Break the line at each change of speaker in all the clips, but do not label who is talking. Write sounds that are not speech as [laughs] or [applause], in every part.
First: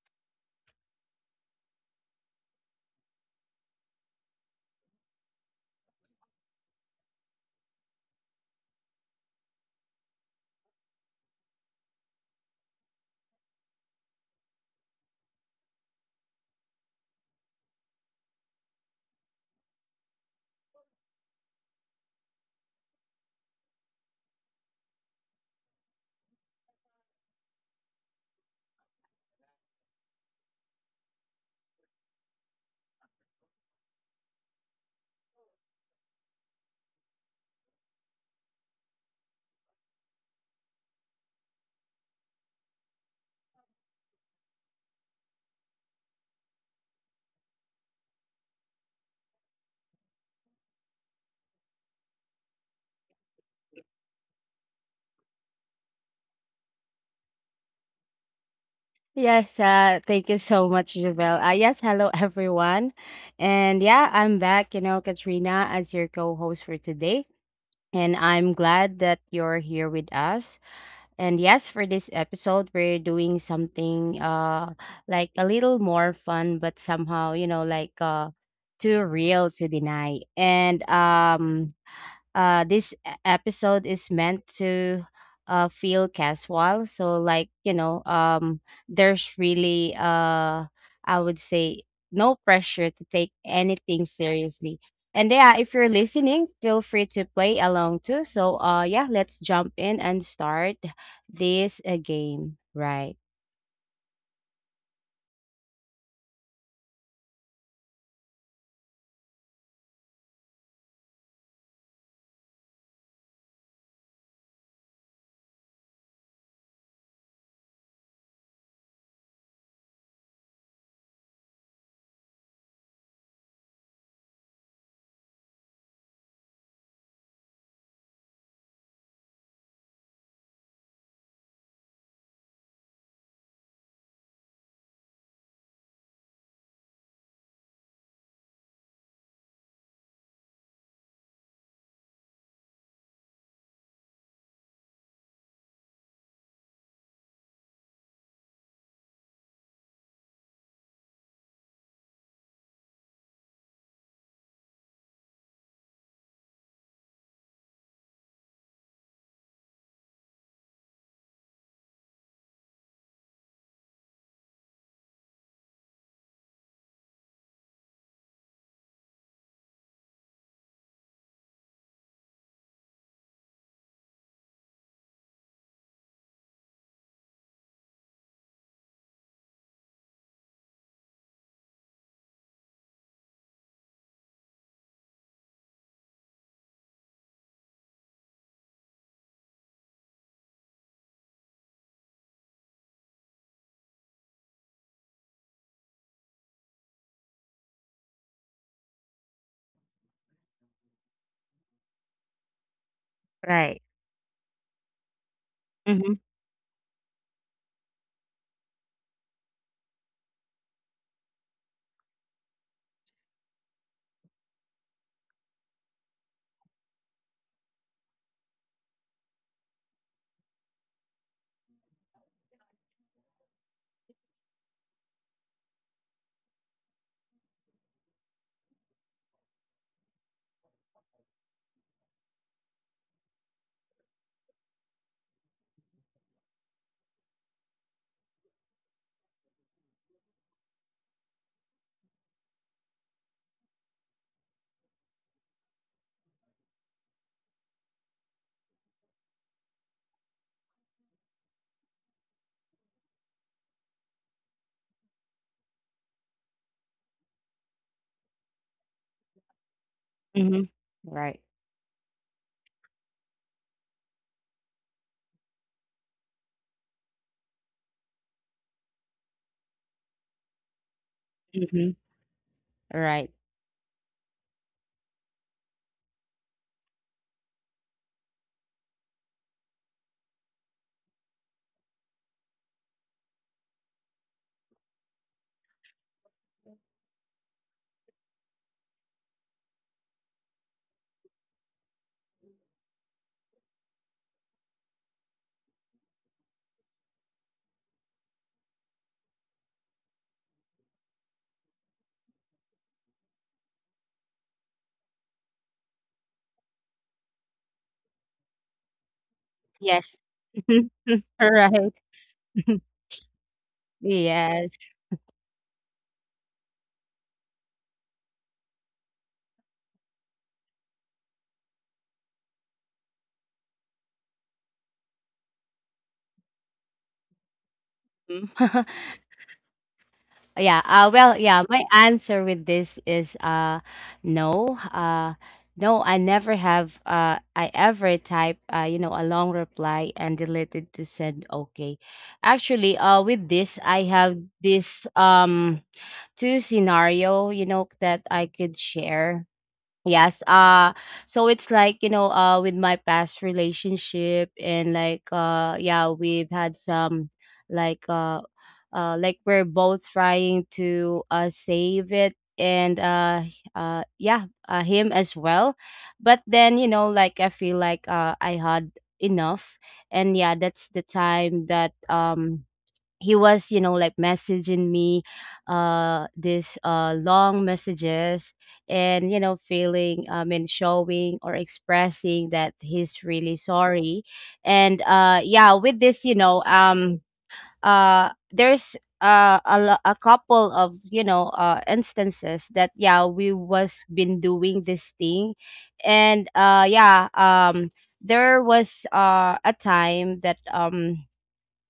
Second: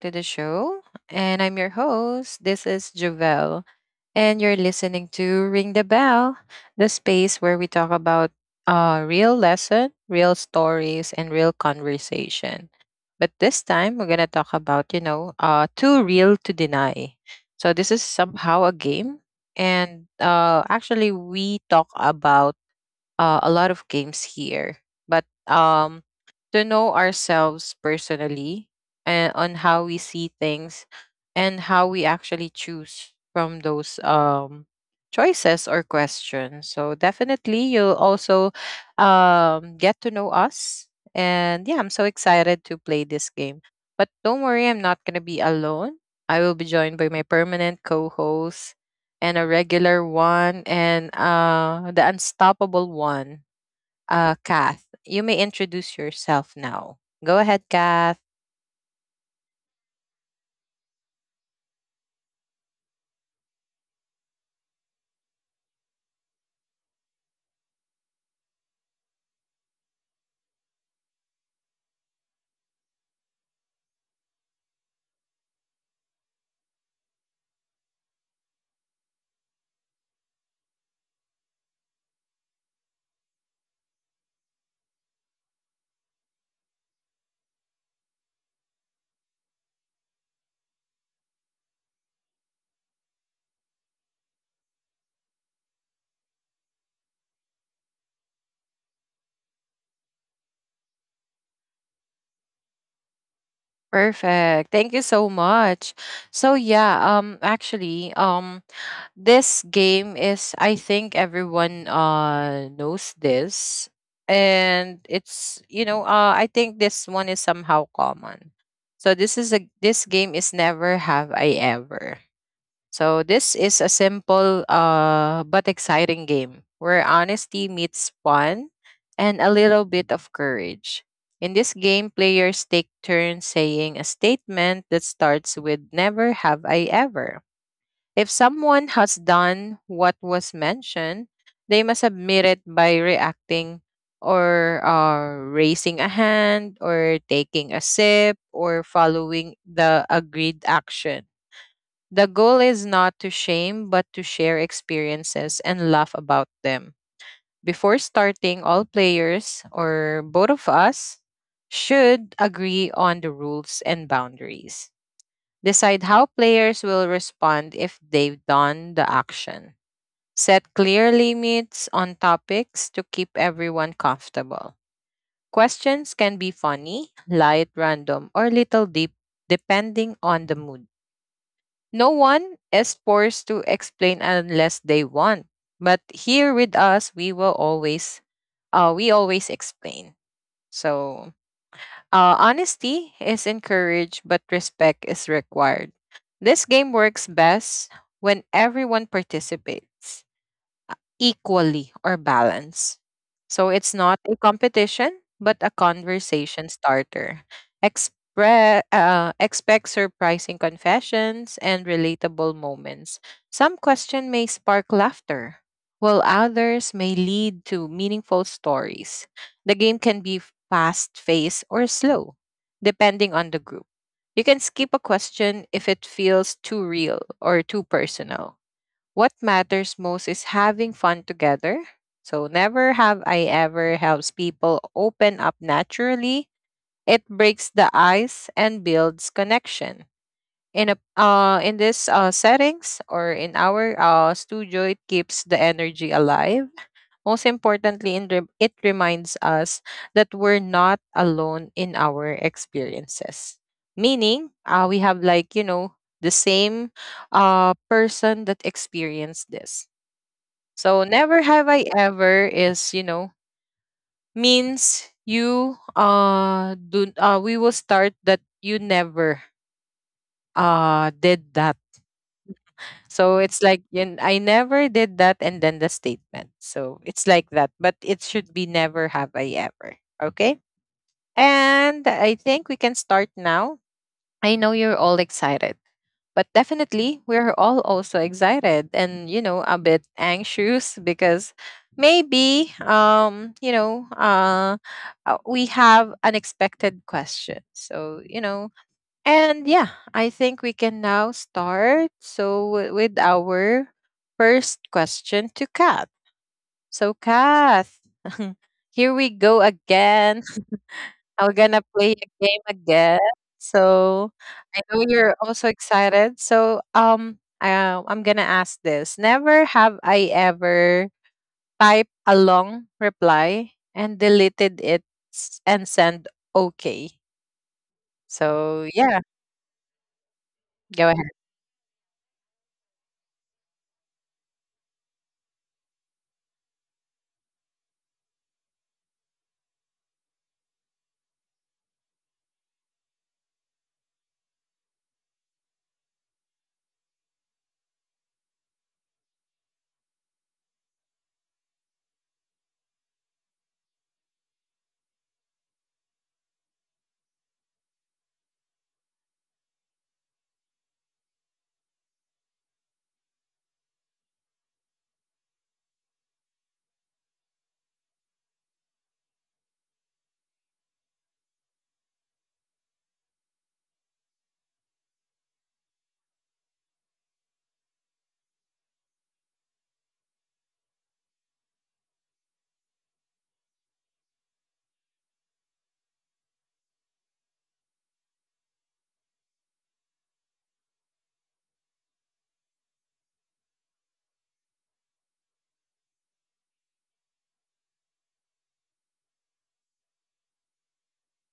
to the show. And I'm your host. This is Javel. And you're listening to Ring the Bell, the space where we talk about real lesson, real stories, and real conversation. But this time, we're going to talk about, you know, too real to deny. So this is somehow a game. And actually, we talk about a lot of games here, but to know ourselves personally and on how we see things and how we actually choose from those choices or questions. So definitely, you'll also get to know us. And yeah, I'm so excited to play this game. But don't worry, I'm not going to be alone. I will be joined by my permanent co host and a regular one and the unstoppable one, Kath. You may introduce yourself now. Go ahead, Kath.
Yes, thank you so much, Javel. Yes, hello [laughs] everyone. And yeah, I'm back, you know, Katrina, as your co-host for today. And I'm glad that you're here with us. And yes, for this episode, we're doing something like a little more fun, but somehow, you know, like too real to deny. And this episode is meant to feel casual, so like, you know, there's really, I would say, no pressure to take anything seriously. And yeah, if you're listening, feel free to play along too. So yeah, let's jump in and start this game, Right.
Perfect. Thank you so much. So yeah, actually, this game is I think everyone knows this and it's you know I think this one is somehow common. So this game is never have I ever. So this is a simple but exciting game where honesty meets fun and a little bit of courage. In this game, players take turns saying a statement that starts with never have I ever. If someone has done what was mentioned, they must admit it by reacting or raising a hand or taking a sip or following the agreed action. The goal is not to shame, but to share experiences and laugh about them. Before starting, all players, or both of us, should agree on the rules and boundaries. Decide how players will respond if they've done the action. Set clear limits on topics to keep everyone comfortable. Questions can be funny, light, random, or little deep, depending on the mood. No one is forced to explain unless they want. But here with us, we always explain. So honesty is encouraged, but respect is required. This game works best when everyone participates equally or balance. So
Right.
it's not a competition, but a
Mm-hmm.
conversation starter. Expect surprising confessions and relatable moments. Some question may spark laughter, while others may lead to meaningful stories. The game can be fast paced or slow, depending on the group. You can skip a question if it feels too real or too personal what matters most is having fun together. So, never have I ever helps people open up naturally. It breaks the ice and builds connection. In this settings or in our studio, it keeps the energy alive. Most importantly, it reminds us that we're not alone in our experiences. Meaning, we have like you know the same person that experienced this.
Mm-hmm. Right.
So never have I ever is, you know, means you do we will start that you never did
Mm-hmm.
that.
Right.
So it's like and I never did that and then the statement. So it's like that, but it should be never have I ever. Okay? And I think we can start now. I know you're all excited, but definitely we're all also excited and you know a bit anxious because maybe you know we have unexpected questions. So, you know, and yeah, I think we can now start so with our first question to Kath. So, Kath, [laughs] here we go
Yes.
again
[laughs]
we're
Right.
gonna play a
[laughs]
game again. So
Yes.
I know you're also excited. So I'm gonna ask this. Never have I ever typed a long reply and deleted it and sent okay.
Mm. [laughs]
So yeah,
Yeah,
go
well,
ahead.
yeah, my answer with this is no. No, I never have I ever type, you know, a long reply and deleted to send okay. Actually, with this I have this two scenario, you know, that I could share. Yes. So it's like, you know, with my past relationship, and like yeah, we've had some, like uh like we're both trying to save it, and yeah, him as well. But then, you know, like I feel like I had enough. And yeah, that's the time that he was, you know, like messaging me this long messages, and you know, feeling, I mean, showing or expressing that he's really sorry. And yeah, with this, you know, there's, a couple of, you know, instances that yeah, we was been doing this thing. And yeah, there was a time that,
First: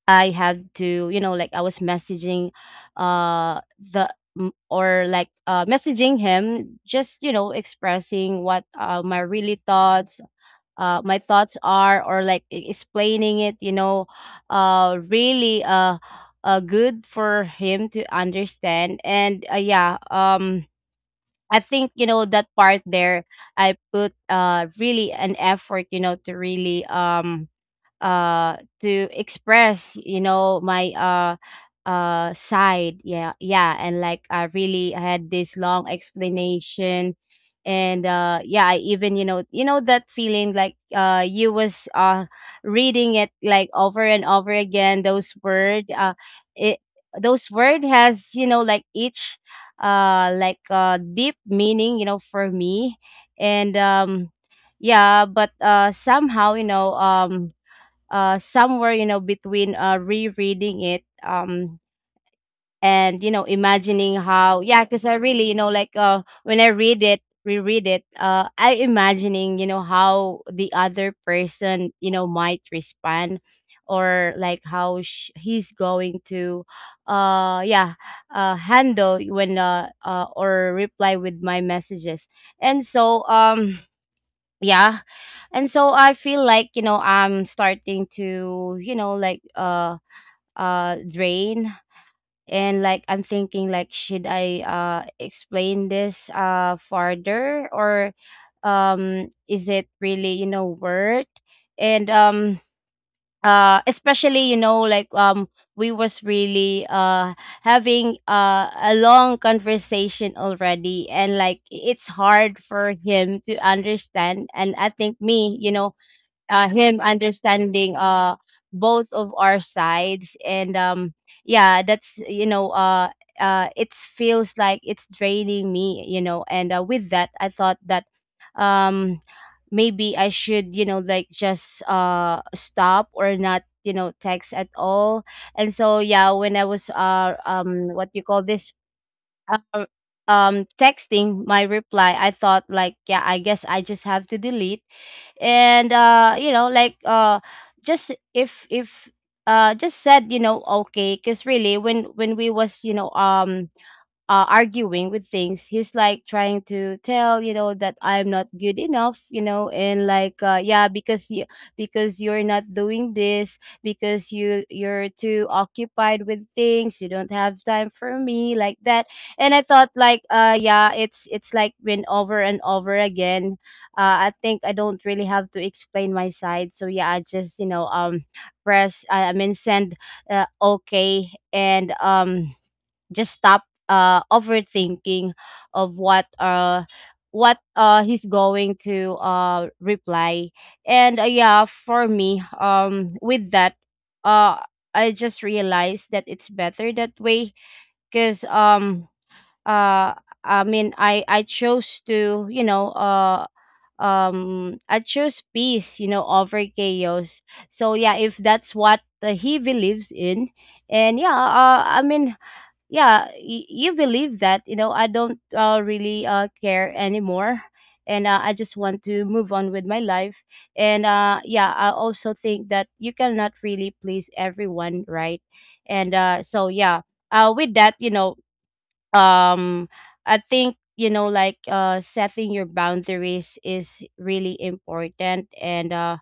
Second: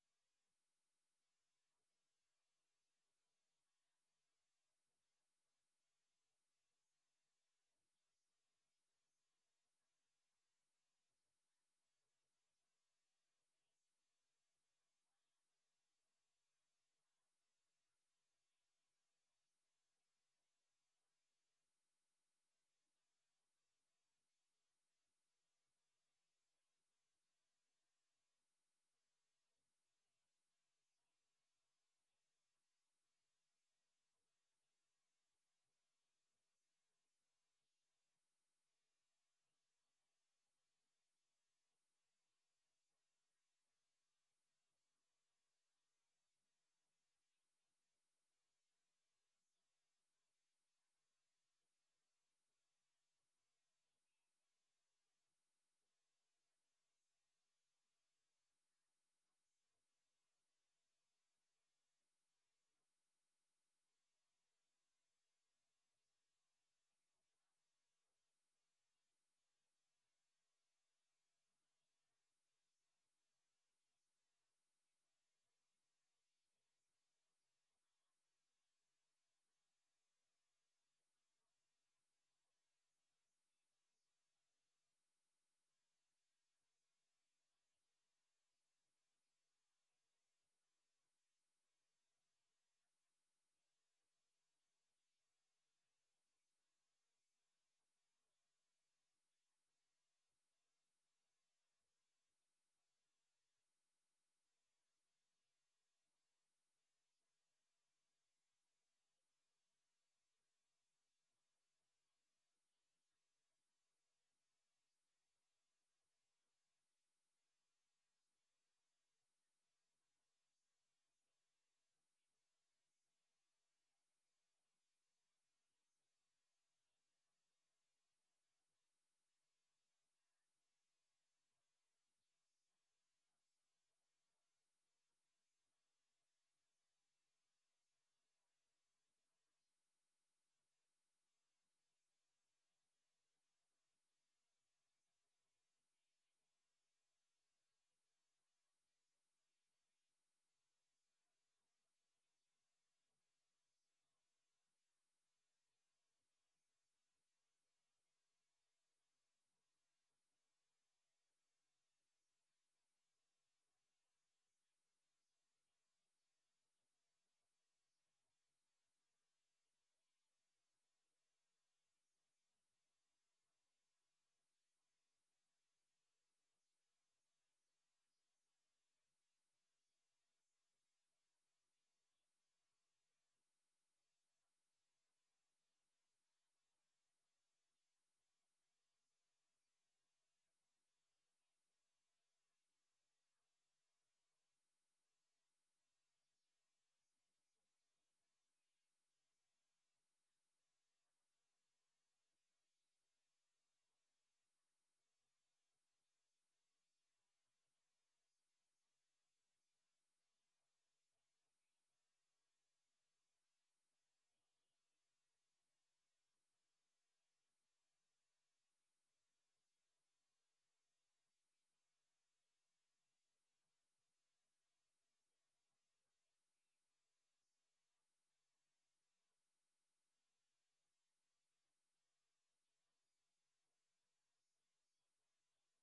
I have to, you know, like I was messaging, or like messaging him just, you know, expressing what, my thoughts are, or like explaining it, you know, really good for him to understand. And yeah. I think, you know, that part there, I put really an effort, you know, to really, to express, you know, my side, yeah. Yeah. And like, I really had this long explanation. And yeah, I even, you know, that feeling like, you was reading it like over and over again, those word, it those word has, you know, like each, deep meaning, you know, for me. And yeah, but somehow, you know, somewhere, you know, between rereading it, and you know, imagining how, yeah, because I really, you know, like, when I read it reread it, I imagining, you know, how the other person, you know, might respond, or like how he's going to, yeah, handle when, or reply with my messages. And so, yeah, and so I feel like, you know, I'm starting to, you know, like, drain. And like, I'm thinking like, should I explain this farther, or is it really, you know, worth? And especially, you know, like, we was really having a long conversation already, and like, it's hard for him to understand. And I think me, you know, him understanding, both of our sides. And yeah, that's, you know, it feels like it's draining me, you know. And with that I thought that, um maybe I should, you know, like just stop, or not, you know, text at all. And so yeah, when I was, what you call this, um, texting my reply, I thought like, yeah, I guess I just have to delete. And you know, like, just, if just said, you know, okay. Because really, when we was, you know, arguing with things. He's like trying to tell, you know, that I'm not good enough, you know. And like, yeah, because you're not doing this, because you're too occupied with things, you don't have time for me, like that. And I thought like, yeah, it's like been over and over again. I think I don't really have to explain my side. So yeah, I just, you know, press, I mean, send, okay. And just stop overthinking of what, what he's going to reply. And yeah, for me, with that, uh I just realized that it's better that way. Because uh I mean, I chose to I chose peace, you know, over chaos. So yeah, if that's what he believes in. And yeah, I mean, yeah, you believe that, you know, I don't, really, care anymore. And I just want to move on with my life. And yeah, I also think that you cannot really please everyone, right? And so yeah, with that, you know, um I think, you know, like, setting your boundaries is really important. And uh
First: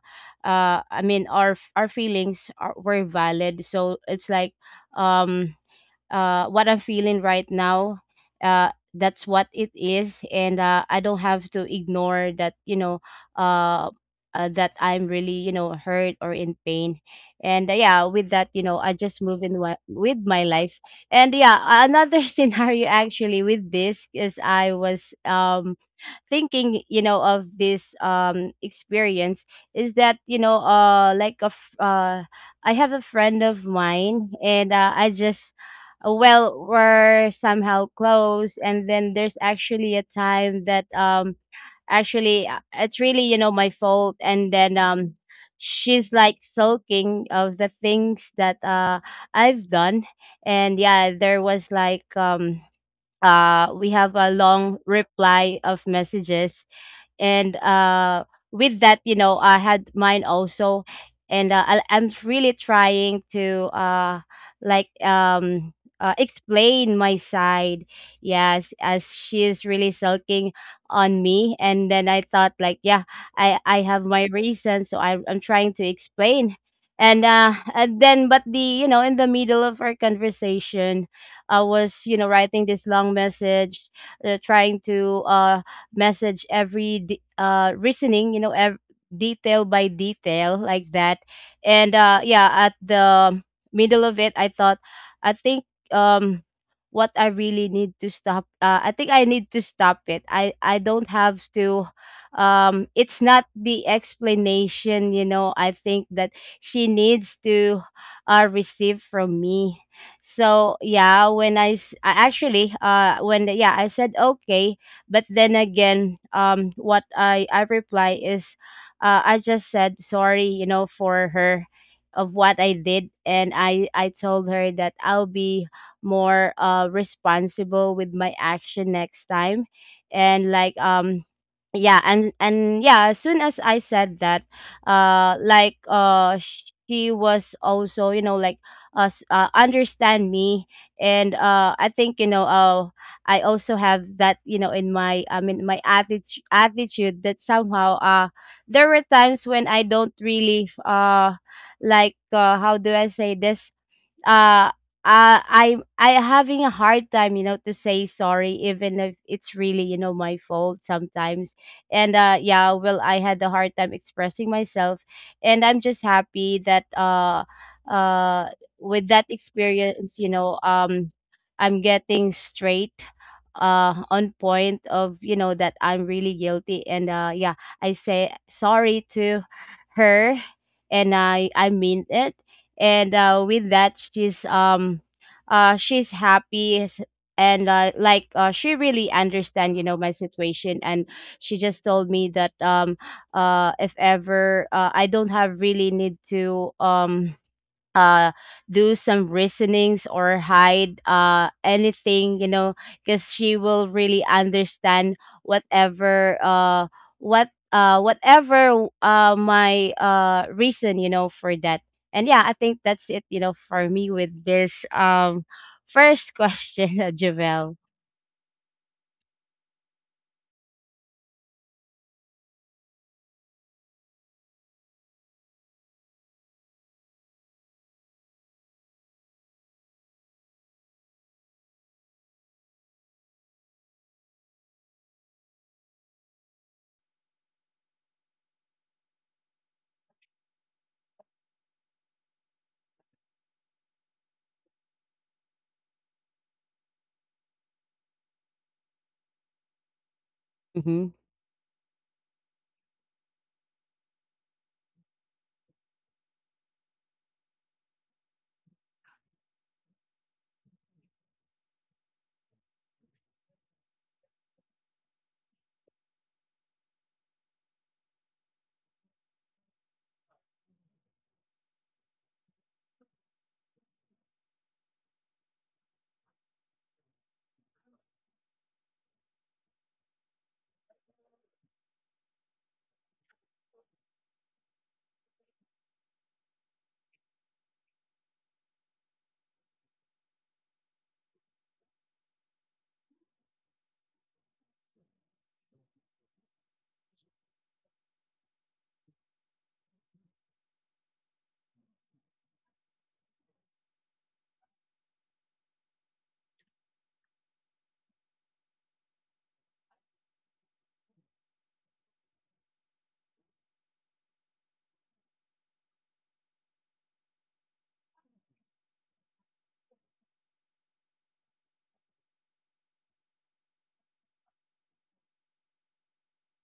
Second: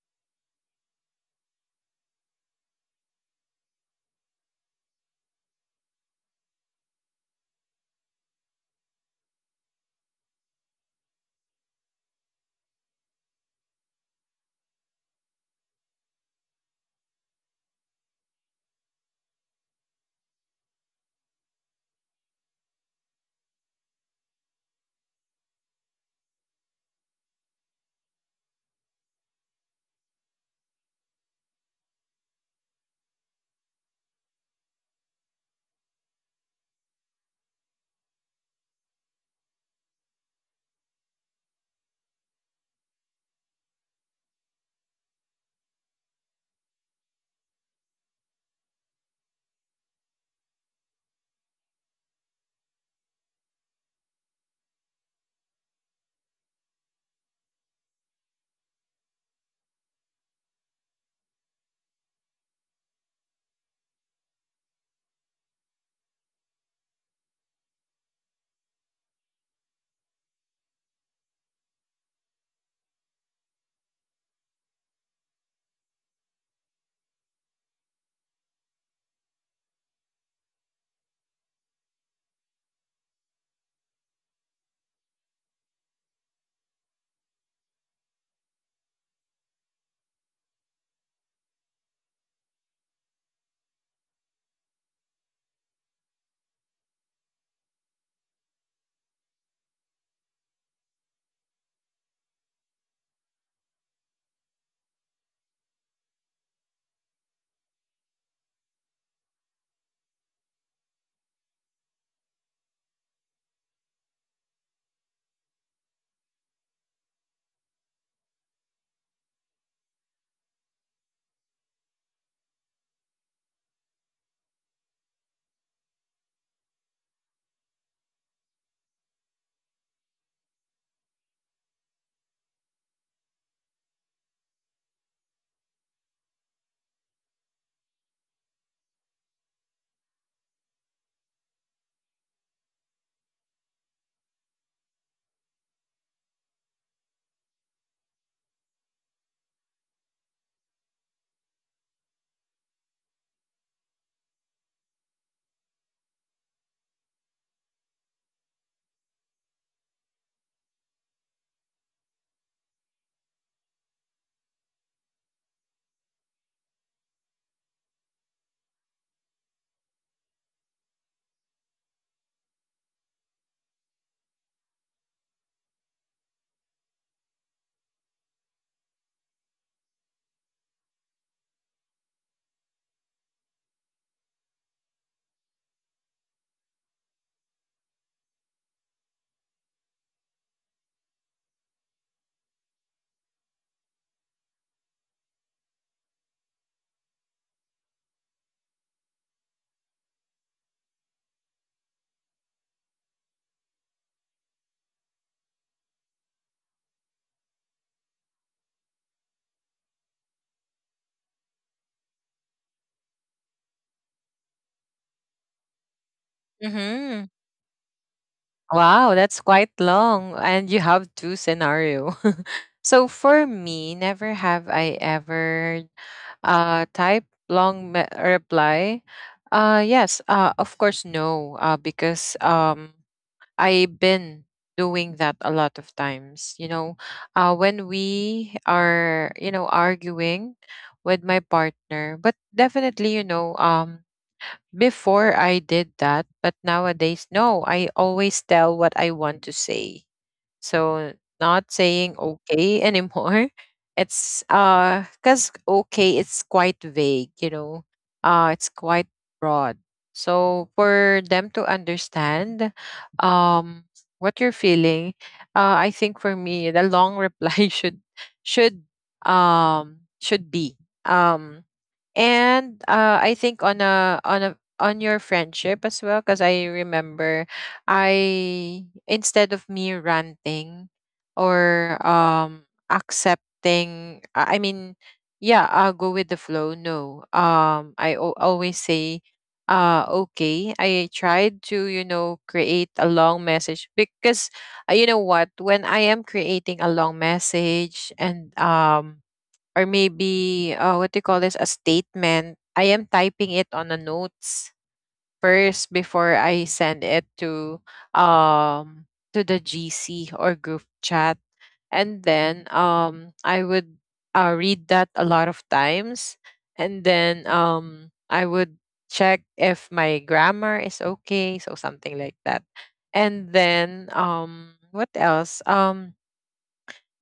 uh I mean, our feelings are were valid, so it's like, um what I'm feeling right now. That's what it is, and I don't have to ignore that. You know, uh, that I'm really, you know, hurt or in pain. And yeah, with that, you know, I just move in, with my life. And yeah, another [laughs] scenario actually with this is, I was thinking, you know, of this experience. Is that, you know, like I have a friend of mine. And I just, well, we're somehow close. And then there's actually a time that, actually, it's really, you know, my fault. And then she's like sulking of the things that I've done. And yeah, there was like, we have a long reply of messages. And with that, you know, I had mine also. And I'm really trying to, like, explain my side. Yes, as she is really sulking on me. And then I thought like, yeah, I have my reason, so I'm trying to explain. And then but the you know, in the middle of our conversation, I was, you know, writing this long message, trying to, message every reasoning, you know, detail by detail, like that. And yeah, at the middle of it, I thought, I think, um, what I really need to stop, I think I need to stop it. I don't have to, it's not the explanation, you know, I think that she needs to receive from me. So yeah, when I actually, when, yeah, I said okay. But then again, what I reply is, I just said sorry, you know, for her, of what I did. And I told her that I'll be more responsible with my action next time. And like, yeah. And yeah, as soon as I said that, like, she was also, you know, like, understand me. And I think, you know, I also have that, you know, in my, I mean my attitude, that somehow, there were times when I don't really, like, how do I say this, uh I having a hard time, you know, to say sorry, even if it's really, you know, my fault sometimes. And yeah, well, I had a hard time expressing myself, and I'm just happy that, uh, with that experience, you know, I'm getting straight, on point of, you know, that I'm really guilty. And yeah, I say sorry to her, and I mean it. And with that she's, she's happy, and like, she really understand, you know, my situation. And she just told me that, if ever, I don't have really need to, uh do some reasonings or hide anything, you know, because she will really understand whatever, whatever my reason, you know, for that. And yeah, I think that's it, you know, for me with this, first question. [laughs]
Mm-hmm.
Javel.
Wow, that's quite long, and you have two scenario. [laughs] So for me, never have I ever type reply. Yes, of course, no, because I've been doing that a lot of times. You know, when we are, you know, arguing with my partner, but definitely, you know, before I did that, but nowadays, no, I always tell what I want to say so
Mm-hmm.
not saying okay anymore. [laughs] It's cuz okay it's quite vague, you know. It's quite broad. So for them to understand um what you're feeling, I think for me the long reply [laughs] should should be and I think on a on your friendship as well cuz I remember I instead of me ranting or accepting yeah, I'll go with the flow. No. Always say okay. I tried to, you know, create a long message because you know what, when I am creating a long message and or maybe what do you call this a statement, I am typing it on a notes first before I send it um to the GC or group chat. And then I would read that a lot of times and then I would check if my grammar is okay, so something like that. And then what else?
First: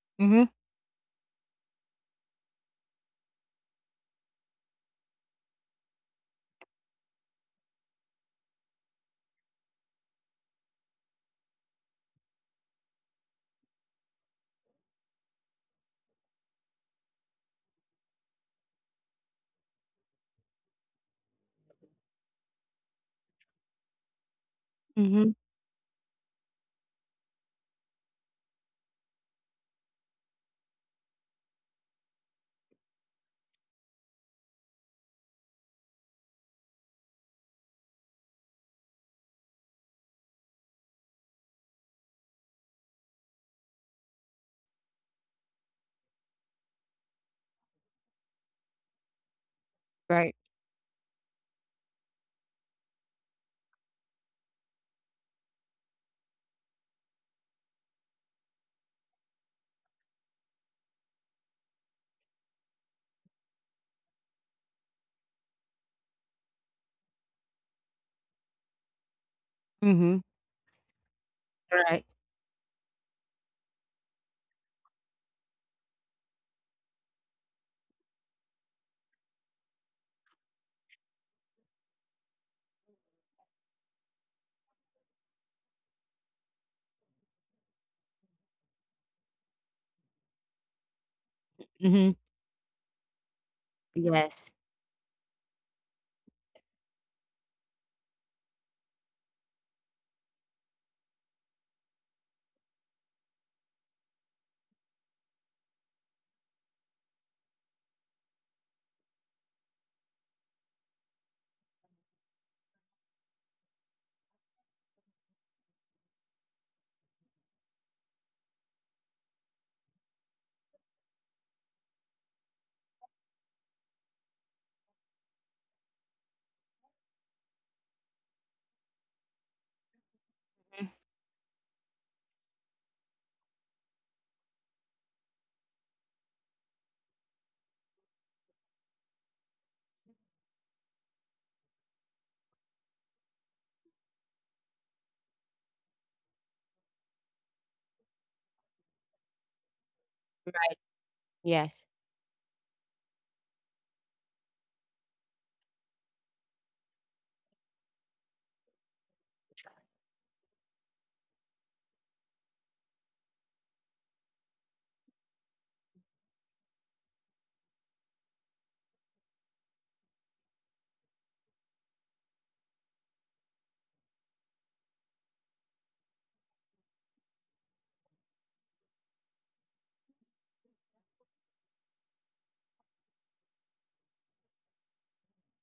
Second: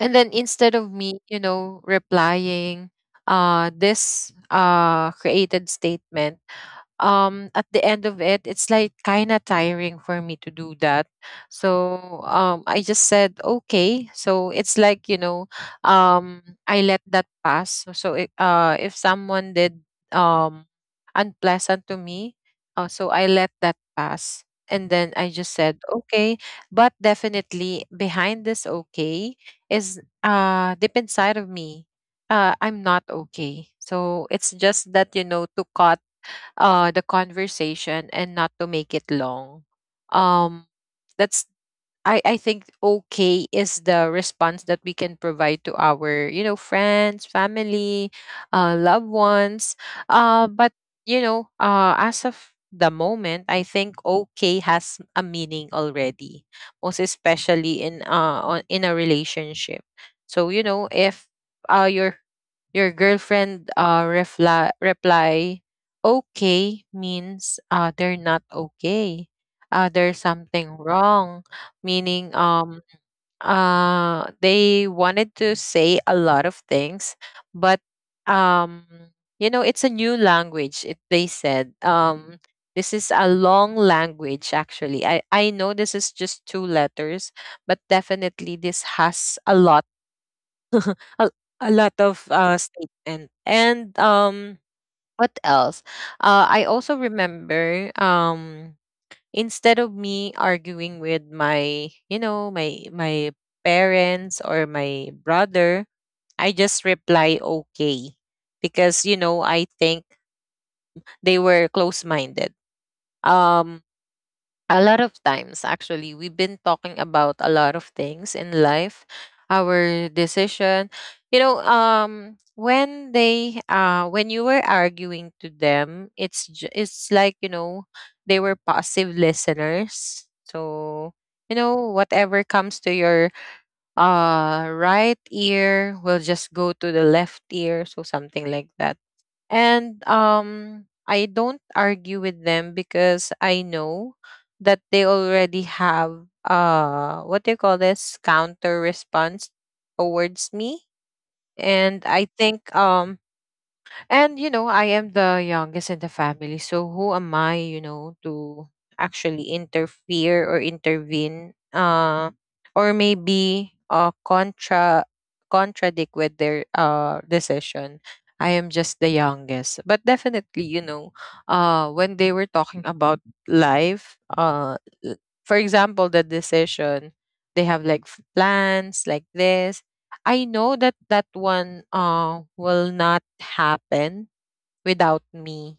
And then
Mm-hmm.
instead of me, you know, replying this created statement at the end of it it's like kind of tiring for me to do that so I just said okay so it's like you know I let that pass so if someone did um unpleasant to me so I let that pass and then I
Mm-hmm.
just said okay but definitely behind this okay is deep inside of me I'm not okay. So it's just that you know to cut the conversation and not to make it long um that's I think okay is the response that we can provide to our you know friends family loved ones but you know as of the moment I think okay has a meaning already most especially in a relationship so you know if uh your your girlfriend reply, okay means they're not okay. There's
Mm-hmm.
something wrong,
Right.
meaning they wanted to say a lot of things, but um you know it's a new language. They said this is a long language actually. I know this is just two letters, but definitely this has a lot [laughs] a, a lot
Mm-hmm.
of statement. And
Yes.
what else? I also remember instead of me arguing with my, you know, my parents or my brother, I just reply okay because you know I think they were close minded. Um, a lot of times, actually, we've been talking about a lot of things in life, our decision. You know, when when you were arguing to them, it's like you know, they were passive listeners.
Mhm.
So you know, whatever comes to your right ear will just go to the left ear, so something like that. And I don't argue with them because I know that they already have what do you call this counter response towards
Right.
me.
Yes.
And I think and you know, I am the youngest in the family, so who am I, you know, to actually interfere or intervene or maybe contradict with their decision. I am just the youngest. But definitely, you know, when they were talking about life, for example, the decision they have like plans like this I know that that one will not happen without me.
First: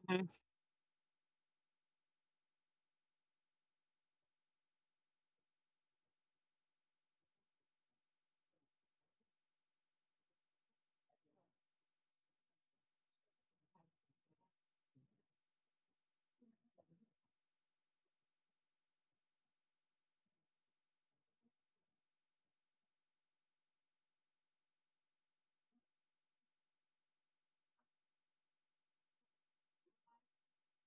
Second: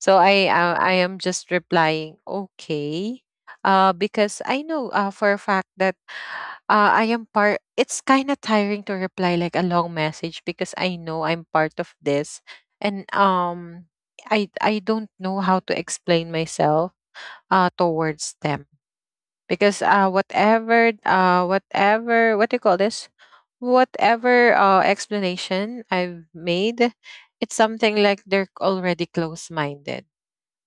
So I am just replying okay, because I know for a fact that I am part. It's kind of tiring to reply like a long message because I know I'm part of this, and I don't know how to explain myself towards them because whatever what do you call this whatever explanation I've made it's something like they're already close minded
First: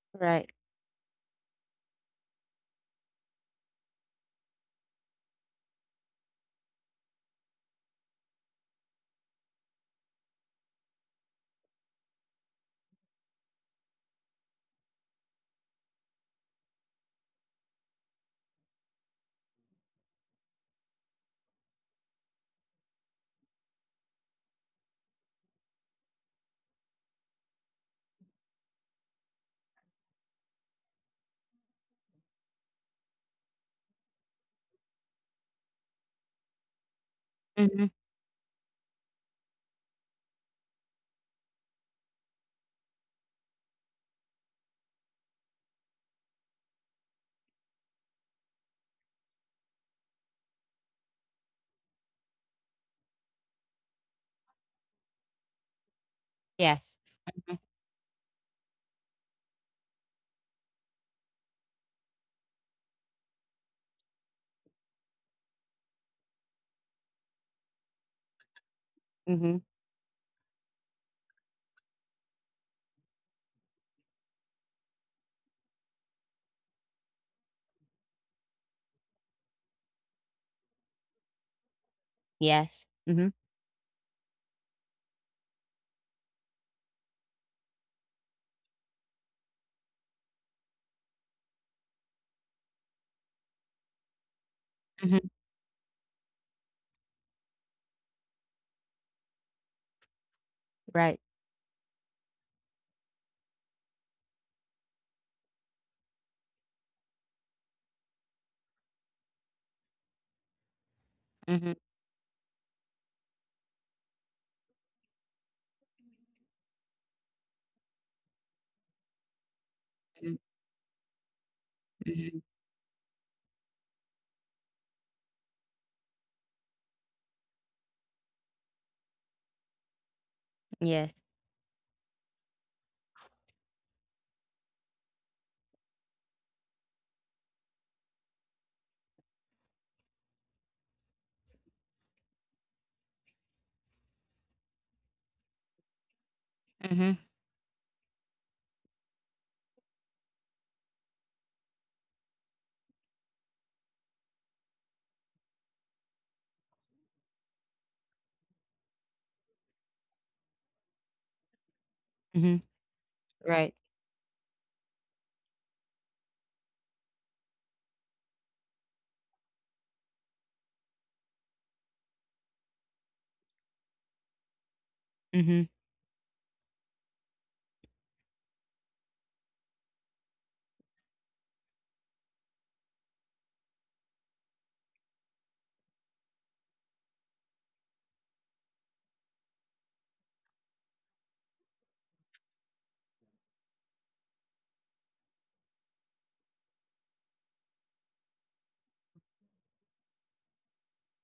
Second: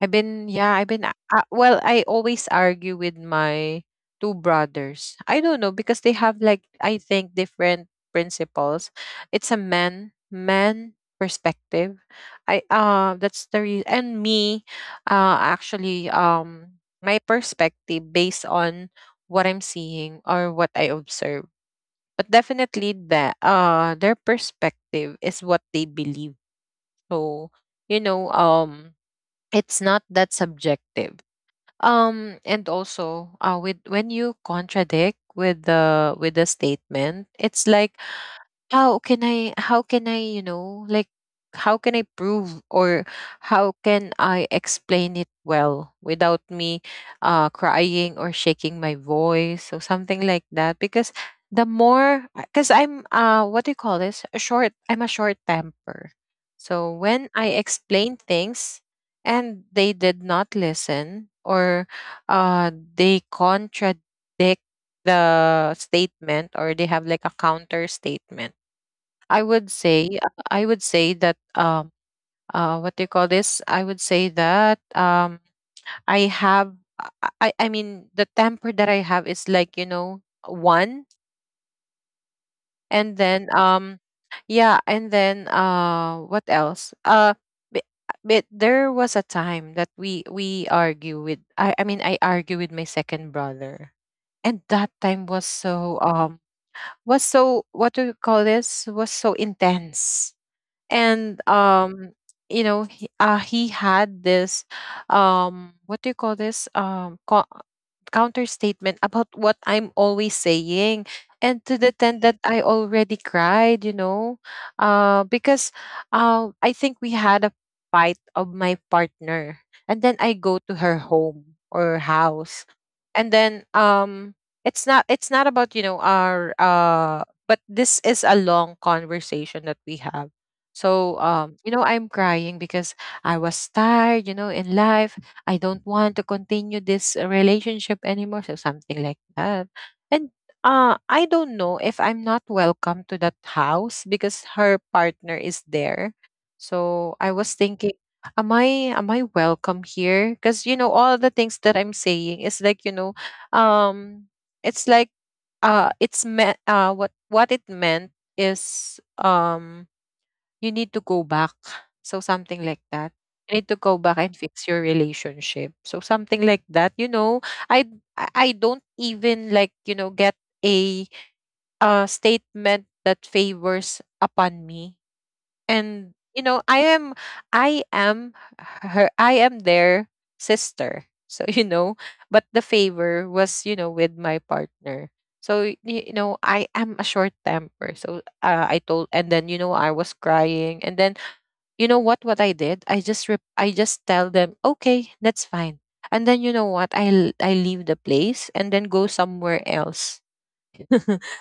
Right.
I've been well, I always argue with my two brothers. I don't know because they have like I think different principles. It's a man man perspective. I that's the reason and me actually my perspective based on what I'm seeing or what I observe. But definitely that their perspective is what they believe. So, you know, um it's not that subjective. And also with when you contradict with the statement, it's like
Mm-hmm.
how can I how can I prove or how can I explain it well without me crying or shaking my voice or something like that. Because the more, because I'm what do you call this, a short I'm a short temper. So
Yes.
when I explain things and they did not listen, or they contradict the statement or they have like a counter statement,
Mm-hmm.
I would say that what do you call this? I would say that I have, I mean, the temper that I have is like, you know, one.
Yes.
And
Mhm.
then yeah, and then what else? But, but there was a time that we argue with, I mean, I argue with my second brother. And that time
Mhm.
was so was so, what do you call this? Was so intense.
Right.
And you know, he had this what do you call this, counter statement about what I'm always saying. And to
Mhm.
the extent that I already cried, you know. Because, I think we had a fight of my partner, and then I
Mhm.
go to her home or
Mhm.
house. And then it's not about, you know, our, but this is a long conversation that we have. So,
Yes.
you know, I'm crying because I was tired, you know, in life. I don't want to continue this relationship anymore. So, something like that. And I don't know if I'm not welcome to that house because her partner is there. So,
Mhm.
I was thinking, am I am I welcome here? Because, you know, all the things that I'm saying is like, you know, um, it's like what it meant is, you need to go back. So
Mhm.
something like that. You need
Right.
to go back and fix your relationship. So something like that. You know, I I don't even, like, you know, get a statement that favors upon me.
Mhm.
And you know, I am I am their sister. So [laughs] you know, but the favor was, you know, with my partner. So you know, I am a short temper. So I told, and then you know, I was crying, and then you know what I did? I just tell them, "Okay, that's fine." And then you know what? I leave the place and then go somewhere else.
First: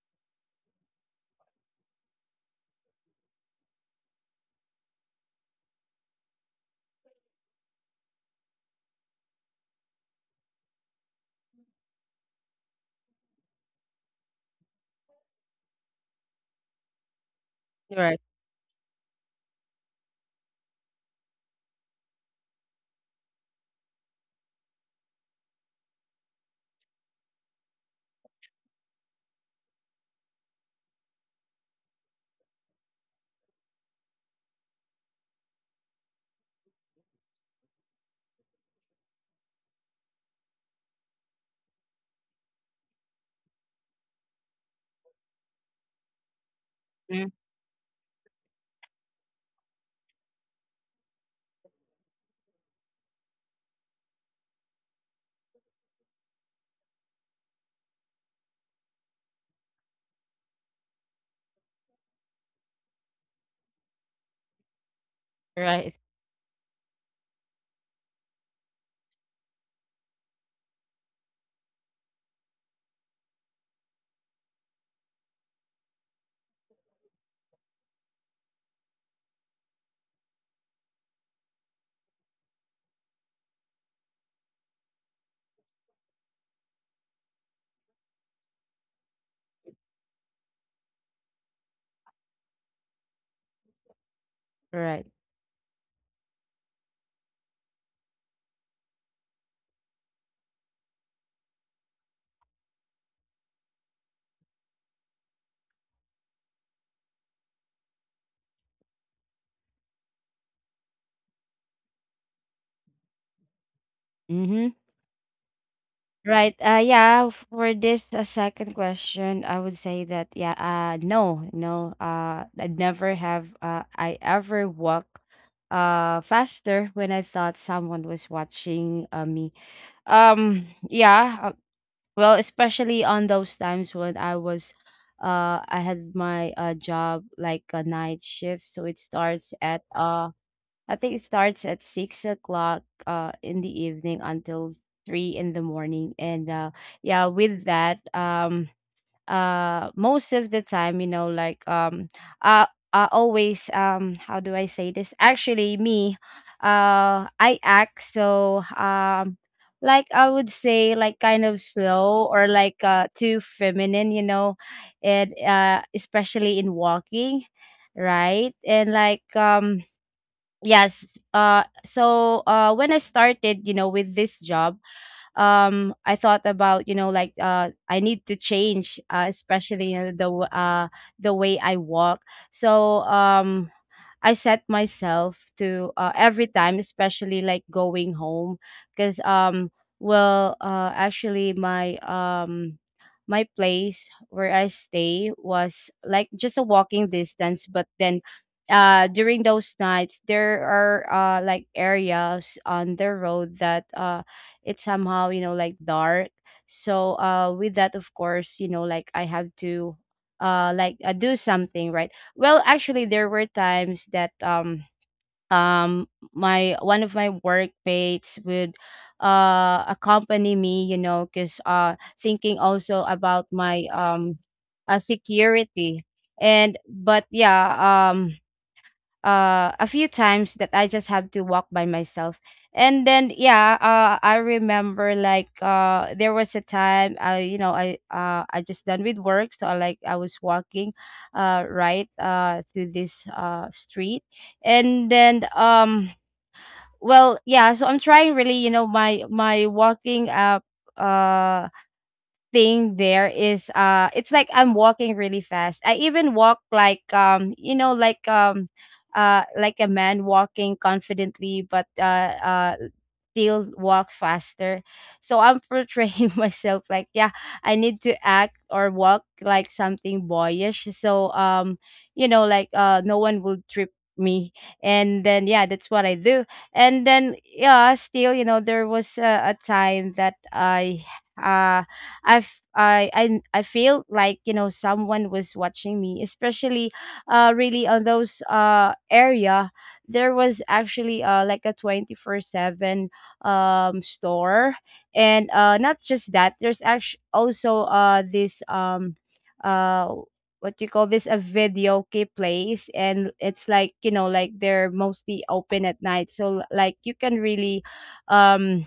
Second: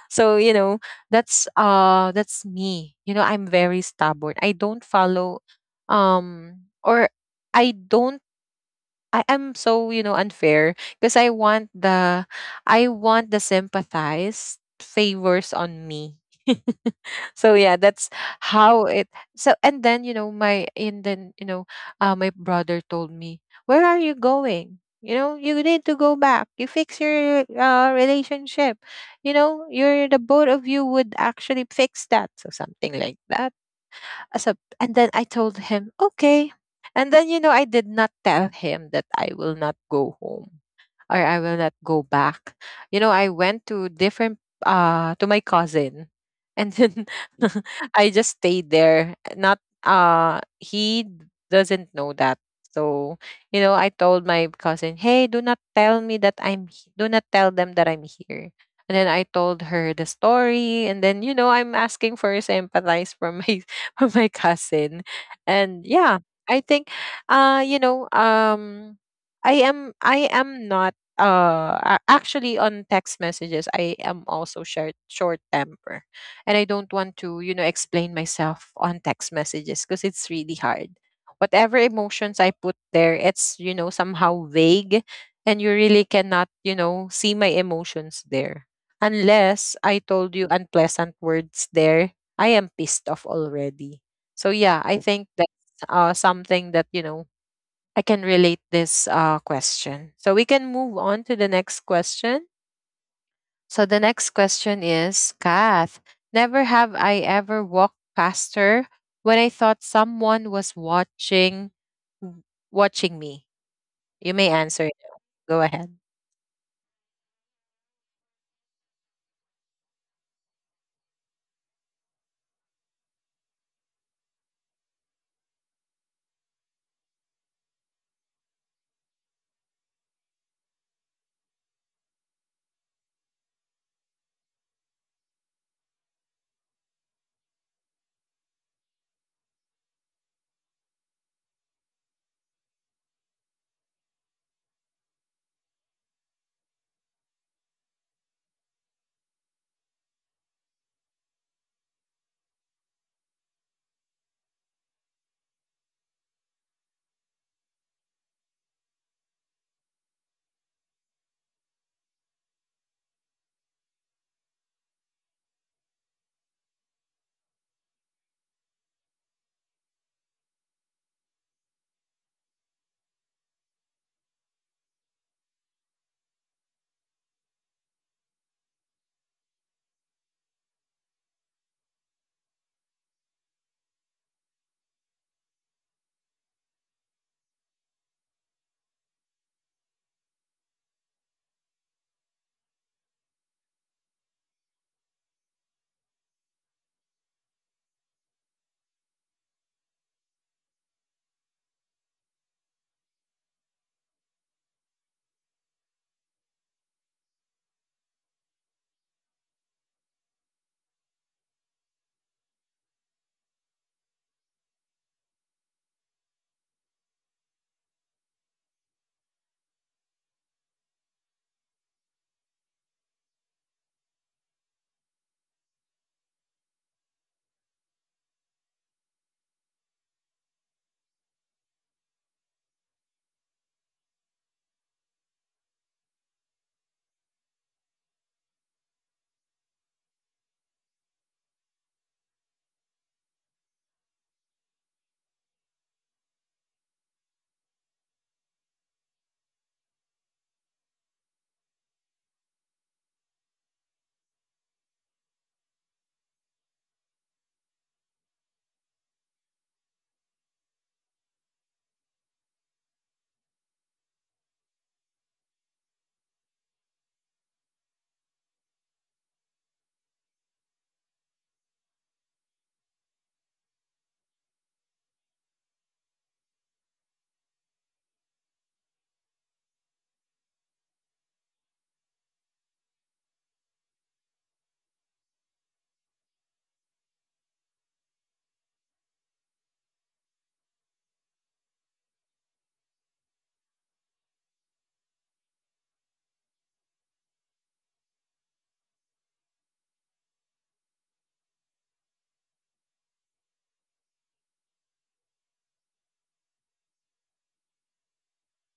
So, you know, that's me. You know, I'm very stubborn. I don't follow or I don't, I am so, you know, unfair because I want the sympathize favors on me. [laughs] So yeah,
Right.
that's how it. So and then you know, my brother told me, where are you going, you know, you need to go back, you fix your relationship, you know, you're the, both of you would actually fix that. So something like that. So and then I told him, okay. And then you know, I did not tell him that I will not go home or I will not go back. You know, I went to different, to my cousin, and then
Mhm.
[laughs] I just stayed there. Not, he doesn't know that. So, you know, I told my cousin, "Hey, do not tell me that do not tell them that I'm here." And then I told her the story, and then you know, I'm asking for sympathize from my [laughs] from my cousin. And
Right.
yeah, I think you know, I am not actually on text messages, I am also short temper. And I don't want to, you know, explain myself on text messages because it's really hard. Whatever emotions I put there, it's, you know, somehow vague, and you really cannot, you know, see my emotions there, unless I told you unpleasant words there, I am pissed off already. So yeah,
Right.
I think that's something that, you know, I can relate this question. So we can move on to the next question. So the next question is, Kath, never have I ever walked past her when I thought someone was watching w- watching me. You may
Mhm.
answer it. Go ahead.
Right. Yeah, for this second question, I would say that yeah, no, no. I'd never have I ever walk faster when I thought someone was watching, me. Um yeah, Well, especially on those times when I was, I had my job like a night shift, so it starts at I think it starts at 6 o'clock in the evening until three in the morning, and yeah, with that, most of the time, you know, uh I always, how do I say this, actually, me I act so, like I would say like kind of slow or like too feminine, you know, and especially in walking, right, and yes. So when I started, you know, with this job, I thought about, you know, I need to change, especially, you know, the way I walk. So, I set myself to, every time, especially like going home, because, well, actually, my place where I stay was like just a walking distance, but then during those nights there are like areas on the road that, it's somehow, you know, like dark. So with that, of course, you know, like I have to do something, right. Well, actually, there were times that um my— one of my workmates would accompany me, you know, because, thinking also about my security. And but yeah. um a few times that I just have to walk by myself. And then yeah, I remember, there was a time I you know I just done with work, so I was walking right through this street. And then, well, yeah, so I'm trying really, you know, my walking up uh thing there is, it's like I'm walking really fast. I even walk like like a man walking confidently, but still walk faster. So I'm portraying [laughs] myself like, yeah, I need to act or walk like something boyish. So, you know, like no one will trip me. And then yeah, that's what I do. And then yeah, still, you know, there was a time that I uh I've I feel like, you know, someone was watching me, especially really on those area. There was actually like a 24/7 store, and not just that. There's actually also this uh what you call this, a video key place, and it's like, you know, like they're mostly open at night, so like you can really um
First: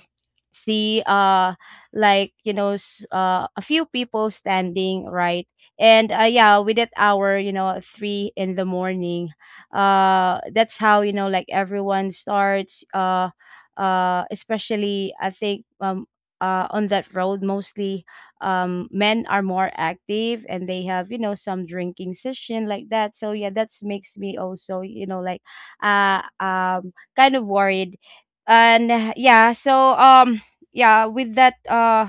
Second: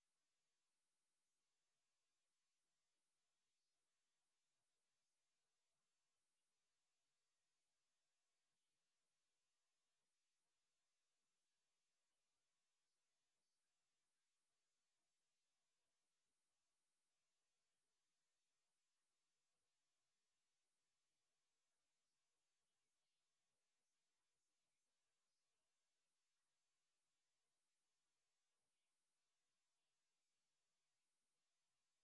see, like, you know, a few people standing, right. And yeah, with that hour, you know, at three in the morning, that's how, you know, like everyone starts, especially, I think, on that road mostly, men are more active, and they have, you know, some drinking session like that. So yeah, that makes me also, you know, like kind of worried. And yeah, yeah, with that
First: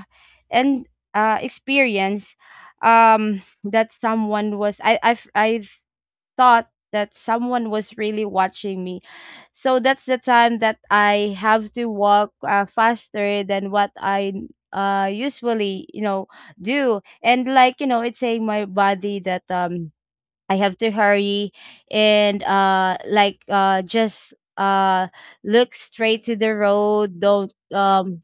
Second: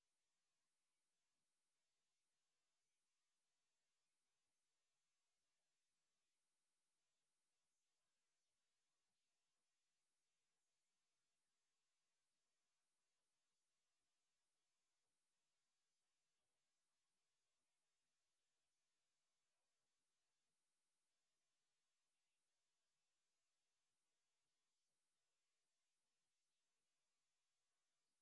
and experience, that someone was— I thought that someone was really watching me. So that's the time that I have to walk, faster than what I usually, you know, do. And like, you know, it's saying my body that I have to hurry. And uh like uh just uh look straight to the road. don't um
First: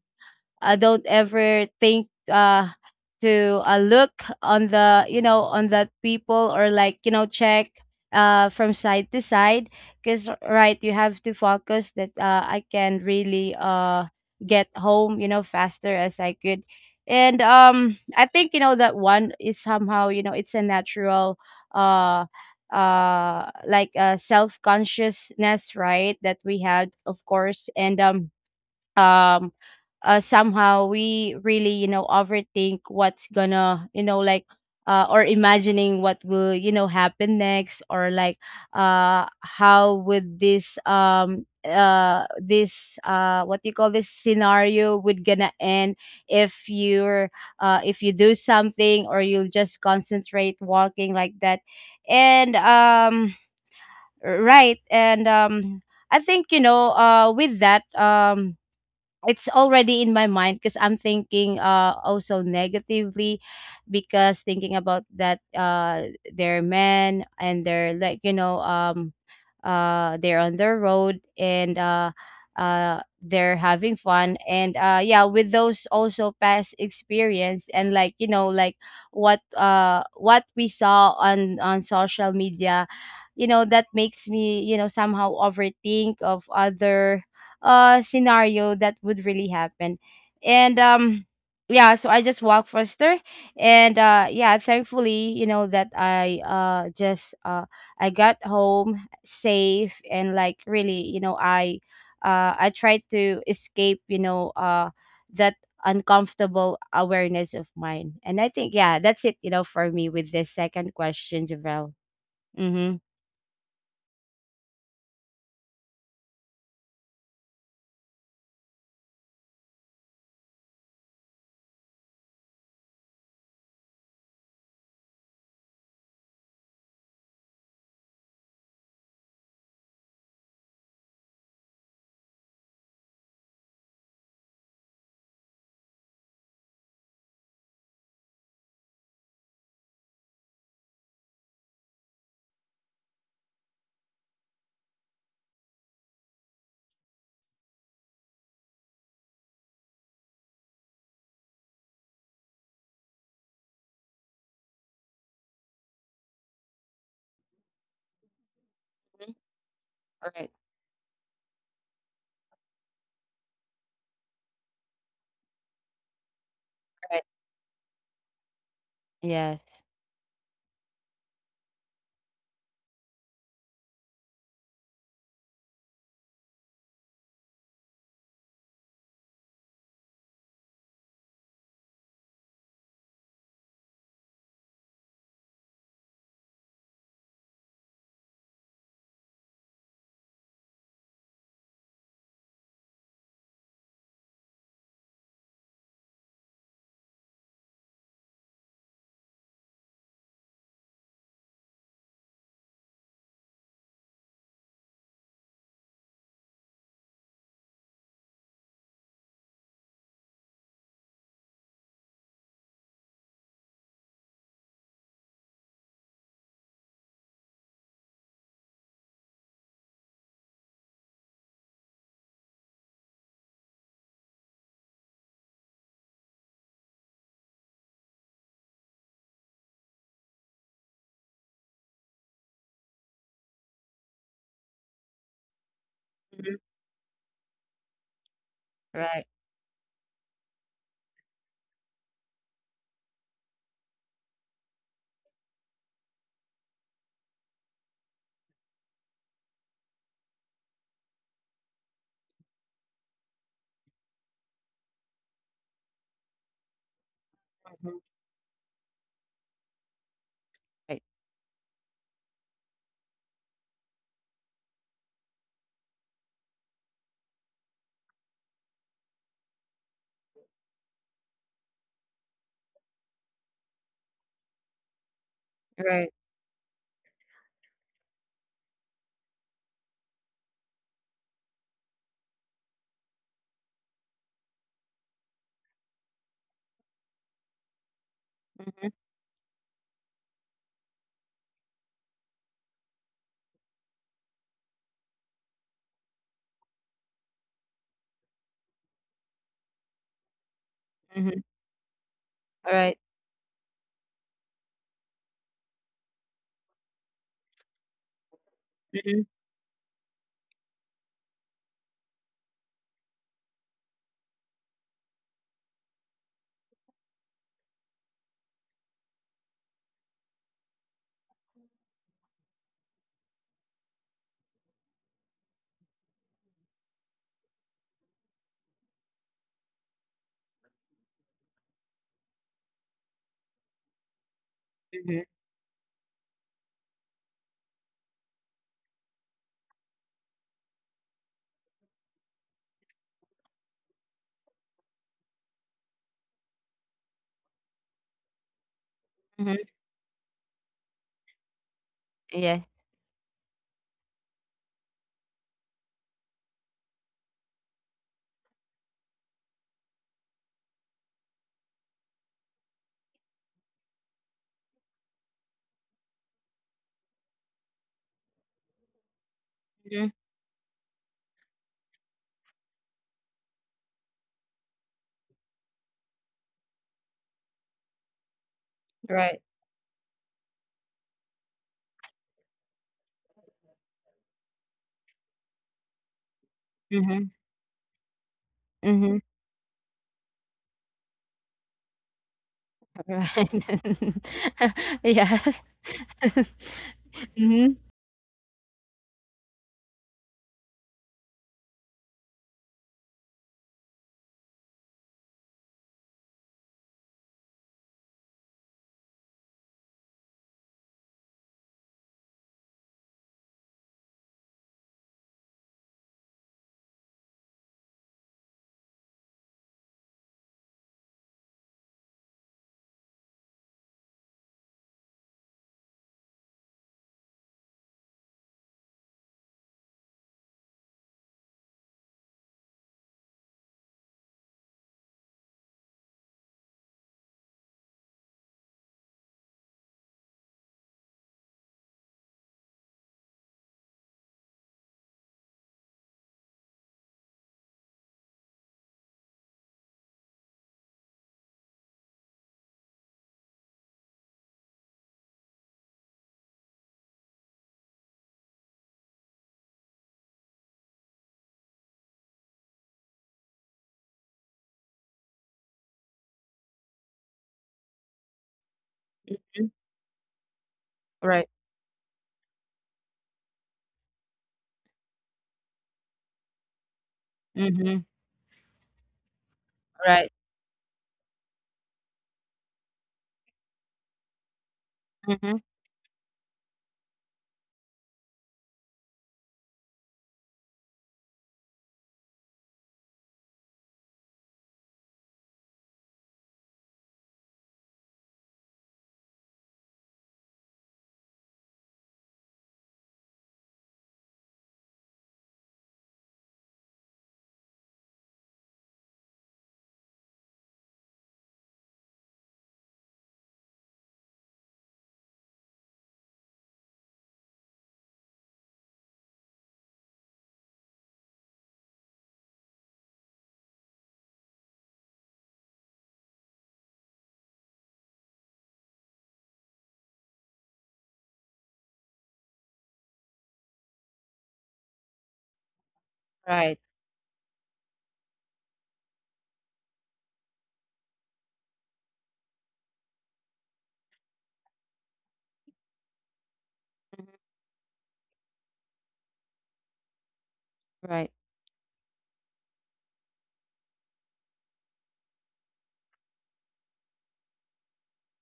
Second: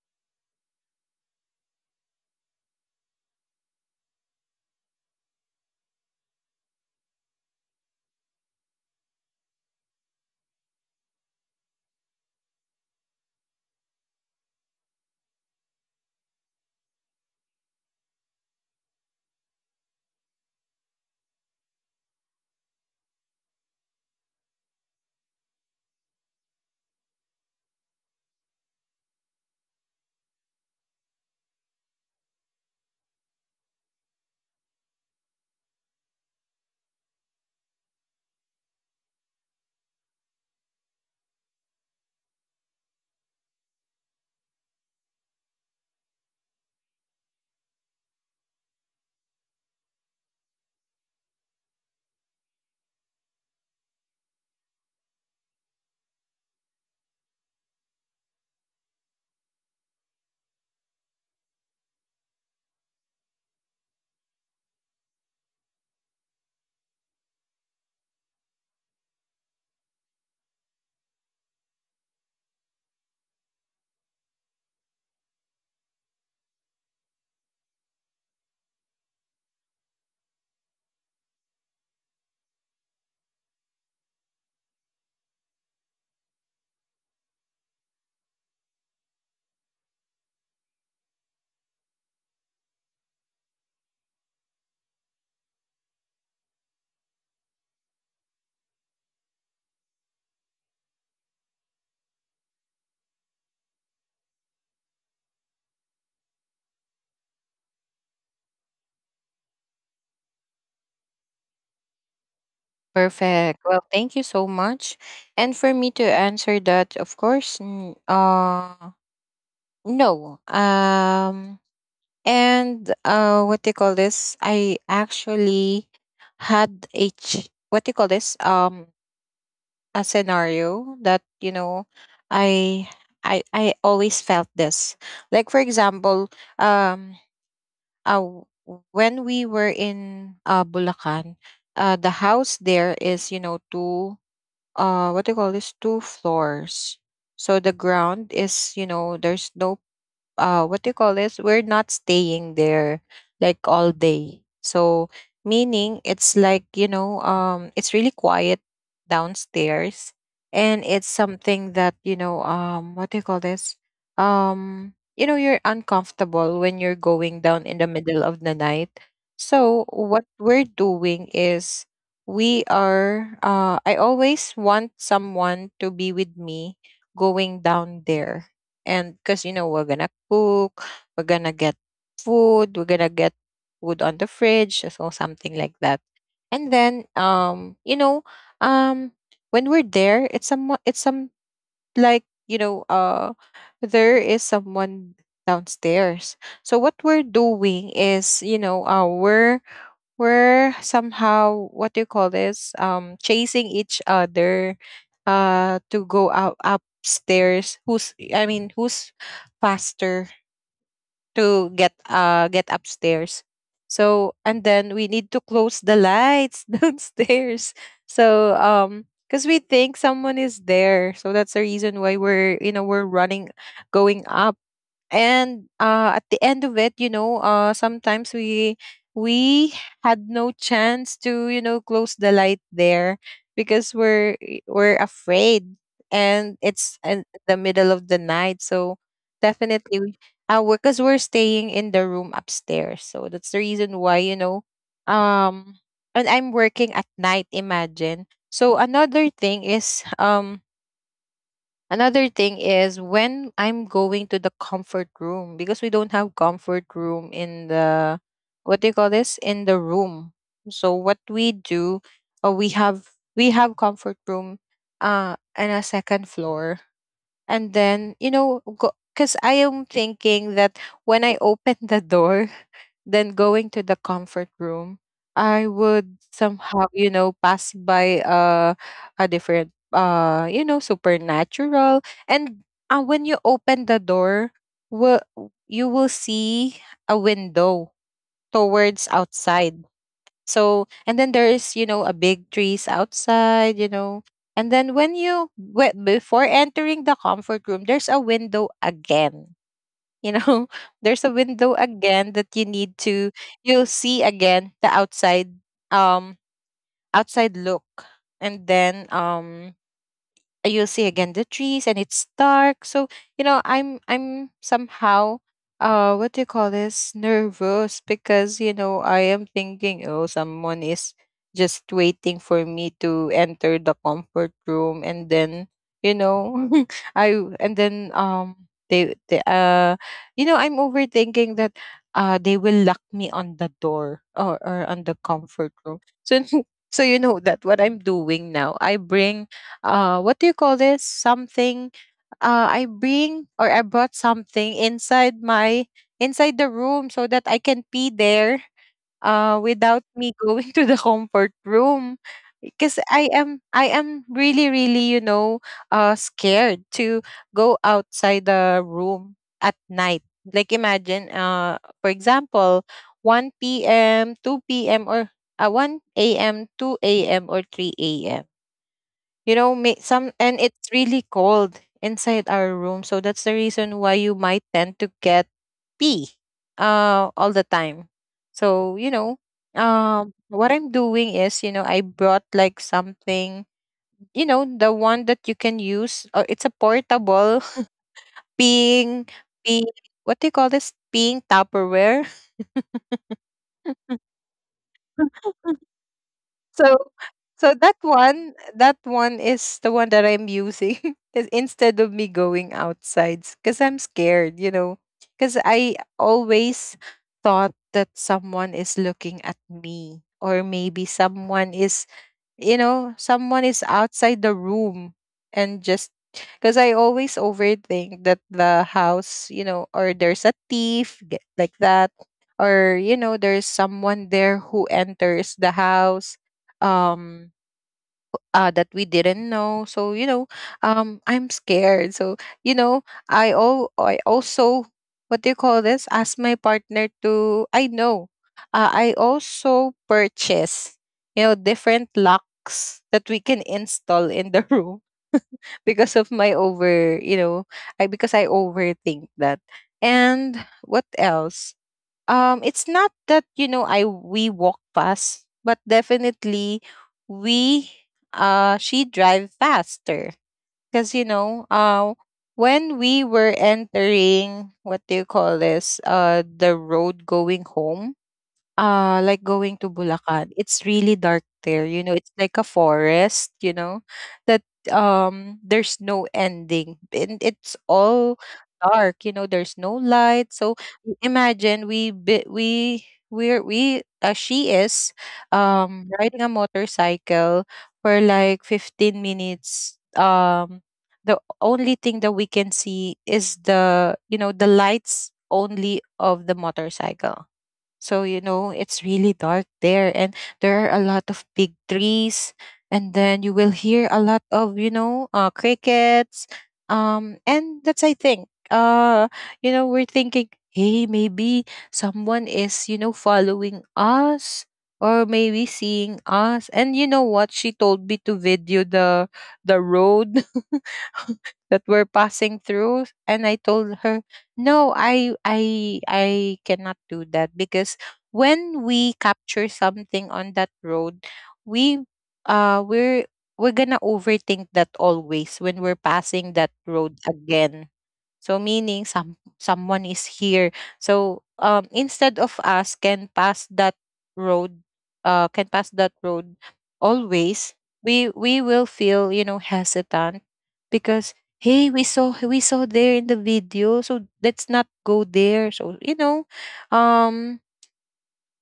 uh, Don't ever think to look on that people, or like, you know, check from side to side, because, right, you have to focus that I can really get home, you know, faster as I could. And I think, you know, that one is somehow, you know, it's a natural uh like a self-consciousness, right, that we had, of course. And um um uh somehow, we really, you know, overthink what's gonna, you know, or imagining what will, you know, happen next, or how would this, what do you call this, scenario would gonna end, if you're if you do something, or you'll just concentrate walking like that. And right. And I think, you know, with that, it's already in my mind because I'm thinking also negatively, because thinking about that they're men, and they're like, you know, they're on their road, and they're having fun. And yeah, with those also past experience, and like, you know, like what we saw on social media, you know, that makes me, you know, somehow overthink of other scenario that would really happen. And Yeah, so I just walked faster. And yeah, thankfully, you know, that I got home safe, and like, really, you know, I tried to escape, you know, that uncomfortable awareness of mine. And I think, yeah, that's it, you know, for me with this second question, Javel. Mm-hmm.
Perfect. Well, thank you so much. And for me to answer that, of course, no. And what do you call this? I actually had a what do you call this? A scenario that, you know, I I always felt this. Like for example, um, uh, w- when we were in Bulacan, the house there is, you know, two, what do you call this, two floors. So the ground is, you know, there's no what do you call this, we're not staying there like all day. So meaning it's like, you know, it's really quiet downstairs.
Right.
And it's something that, you know, what do you call this, you know, you're uncomfortable when you're going
Right.
down in the middle of the night.
Yes.
So what we're doing is, we are, I always want someone to be with me going down there. And because, you know, we're going to cook, we're going to get food, we're going to get food on the fridge, so something like that. And then, you know, um, when we're there, it's some, like, you know, there is someone downstairs. So what we're doing is, you know, we're somehow, what do you call this, chasing each other to go out upstairs, who's, I mean, who's faster to get, get upstairs. So and then we need to close the lights [laughs] downstairs. So because we think someone is there. So that's the reason why we're, you know, we're running, going up. And at the end of it, you know, sometimes we had no chance to, you know, close the light there because we're afraid, and
Mhm.
it's in the middle of the night. So
Right.
definitely because we're staying in the room upstairs. So that's the reason why, you know, um and I'm working at night, imagine. So another thing is another thing is, when I'm going to the comfort room, because we don't have comfort room in
Mhm.
the, what do you call this, in the room. So
Right.
what we do, uh, we have we have comfort room in a second floor. And then, you know, because I am thinking that when I open the door, than going to the comfort room, I would
Right.
somehow, you know, pass by a different, you know, supernatural. And when you open the door, will you will see a window towards
Mhm.
outside. So, and then there is, you know, a big trees outside, you know. And then when you, before entering the comfort room, there's a window again, you know, [laughs] there's a
Mhm.
window again that you need
Alright.
to, you'll see again the outside, um outside look. And then
Mhm,
you'll see again the trees, and it's dark. So, you know, I'm somehow, what do you call this, nervous, because, you know, I am thinking, oh, someone is just waiting for me to enter the comfort room. And then, you know, [laughs] I and then they, you know, I'm overthinking that they will lock me on the door, or on the
mhm,
comfort room. So [laughs] so you know that, what I'm doing now, I bring, what do you call this, something, I bring or I brought something inside my, inside the room, so that I can pee there
mhm.
without me [laughs] going to the comfort room.
Yeah.
Because I am really really, you know, scared to go outside the room at night. Like imagine, for example, 1 p.m, 2 p.m, or 1 a.m, 2 a.m, or 3 a.m. You know,
Mhm.
some, and it's really cold inside our room, so that's the reason why you might tend to get pee all the time. So, you
Right.
know, what I'm doing is, you know, I brought like something, you know, the one that you can use, or it's a
Mhm,
portable [laughs]
mhm.
peeing, pee, what do you call this, peeing tupperware. [laughs]
Right. [laughs] Yeah. [laughs]
So, so
Mhm.
that one is the one that I'm using [laughs] because instead of me going outside because I'm scared, you know, because I always thought that someone is looking at me, or maybe someone is, you know, someone is outside the room. And just because I always overthink that the house, you know, or there's a thief g- like that, or, you know, there's someone there who enters the house, um that we didn't know. So you know, I'm scared. So, you know, I also, what do you call this, ask my partner to. I know. I also purchase, you know, different locks that we can install in the room. [laughs] Because of my over, you know, I because I overthink that. And what else? It's not that you know I we walk fast, but definitely we she drive faster because when we were entering, what do you call this, the road going home, like going to Bulacan, it's really dark
Right.
there. You know, it's like a forest, you know, that there's no ending. And it's
Mhm.
all dark, you know, there's no
Right.
light. So I- imagine we bi- we we're we she is
Mhm.
riding a motorcycle for like 15 minutes. The only thing that we can see is the lights only of the motorcycle. So, you know, it's really dark there. And there are a lot of big trees. And then you will hear a lot of, you know, crickets. And that's, I think, you know, we're thinking, hey, maybe someone is, you know, following us or maybe seeing us. And you know what? She told me to video the road [laughs] that we're passing through. And I told her no, I cannot do that because when we capture something on that road, we uh we're we're gonna overthink that always when we're passing that
Right.
road again. So meaning someone is here. So instead of us can pass that road, can pass that road always, we will feel, you know, hesitant because
Right.
hey, we saw there in the video, so let's not go there. So, you know, um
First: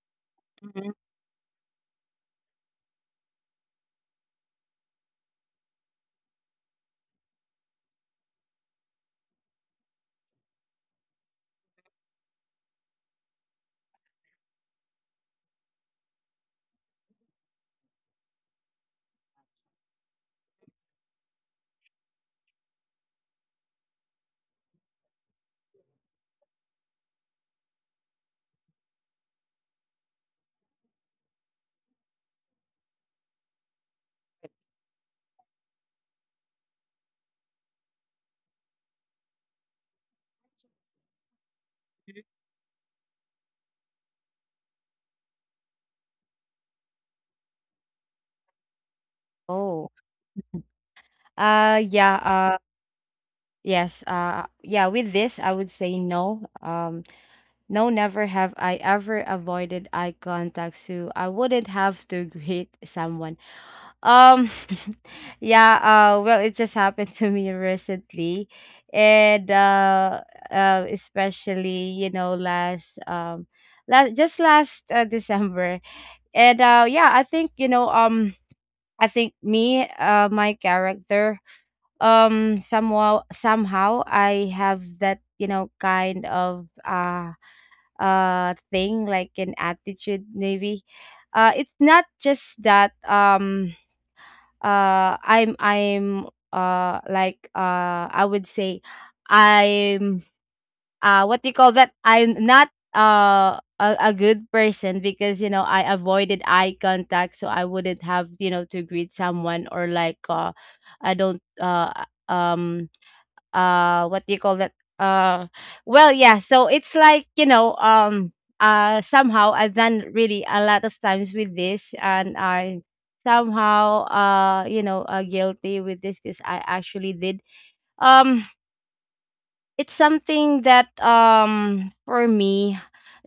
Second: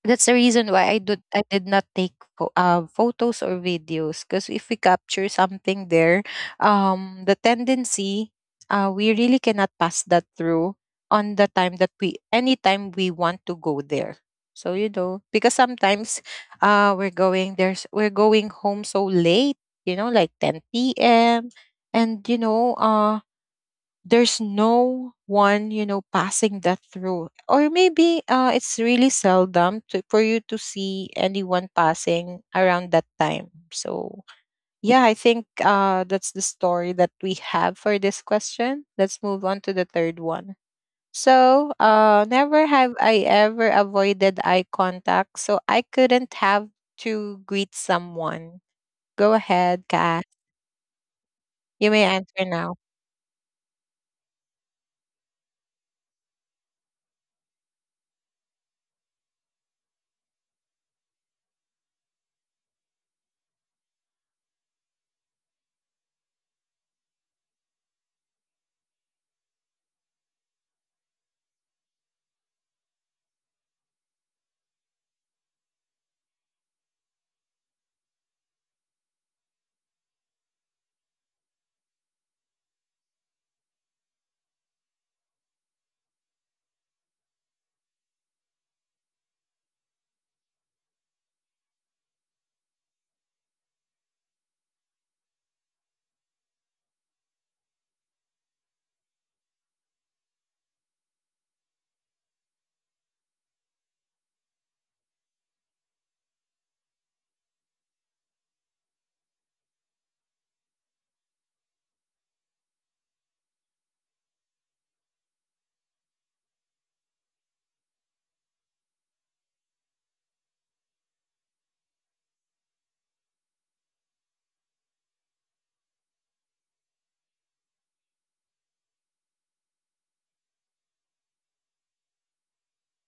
that's the reason
Mhm.
why I did not take photos or videos, because if we capture something there, the tendency, we really cannot pass that through on the time that we, anytime we want to go there. So, you know, because sometimes, we're going, there's we're going home so late, you know, like 10 p.m. And you know, there's no one, you know, passing that through, or maybe it's really seldom to, for you to see anyone passing around that time. So yeah, I think, that's the story that we have for this question. Let's move on to the third one. So, never have I ever avoided eye contact so I couldn't have to greet someone. Go
Oh.
ahead, Kat. You
Yeah,
may answer now.
yes, yeah, with this, I would say no. No, never have I ever avoided eye contact, so I wouldn't have to [laughs] greet someone. Um, Yeah, well, it just happened [laughs] to me recently, and especially, you know, last December, and yeah, I think, you know, I think me my character, somehow I have that, you know, kind of thing like an attitude maybe. It's not just that uh i'm i'm I would say I'm what do you call that, I'm not a good person, because, you know, I avoided eye contact, so I wouldn't have, you know, to greet someone, or like I don't— um what do you call that? uh well, yeah, so it's like, you know, somehow I've done really a lot of times with this, and I somehow, you know, guilty with this, because I actually did. um it's something that, for me,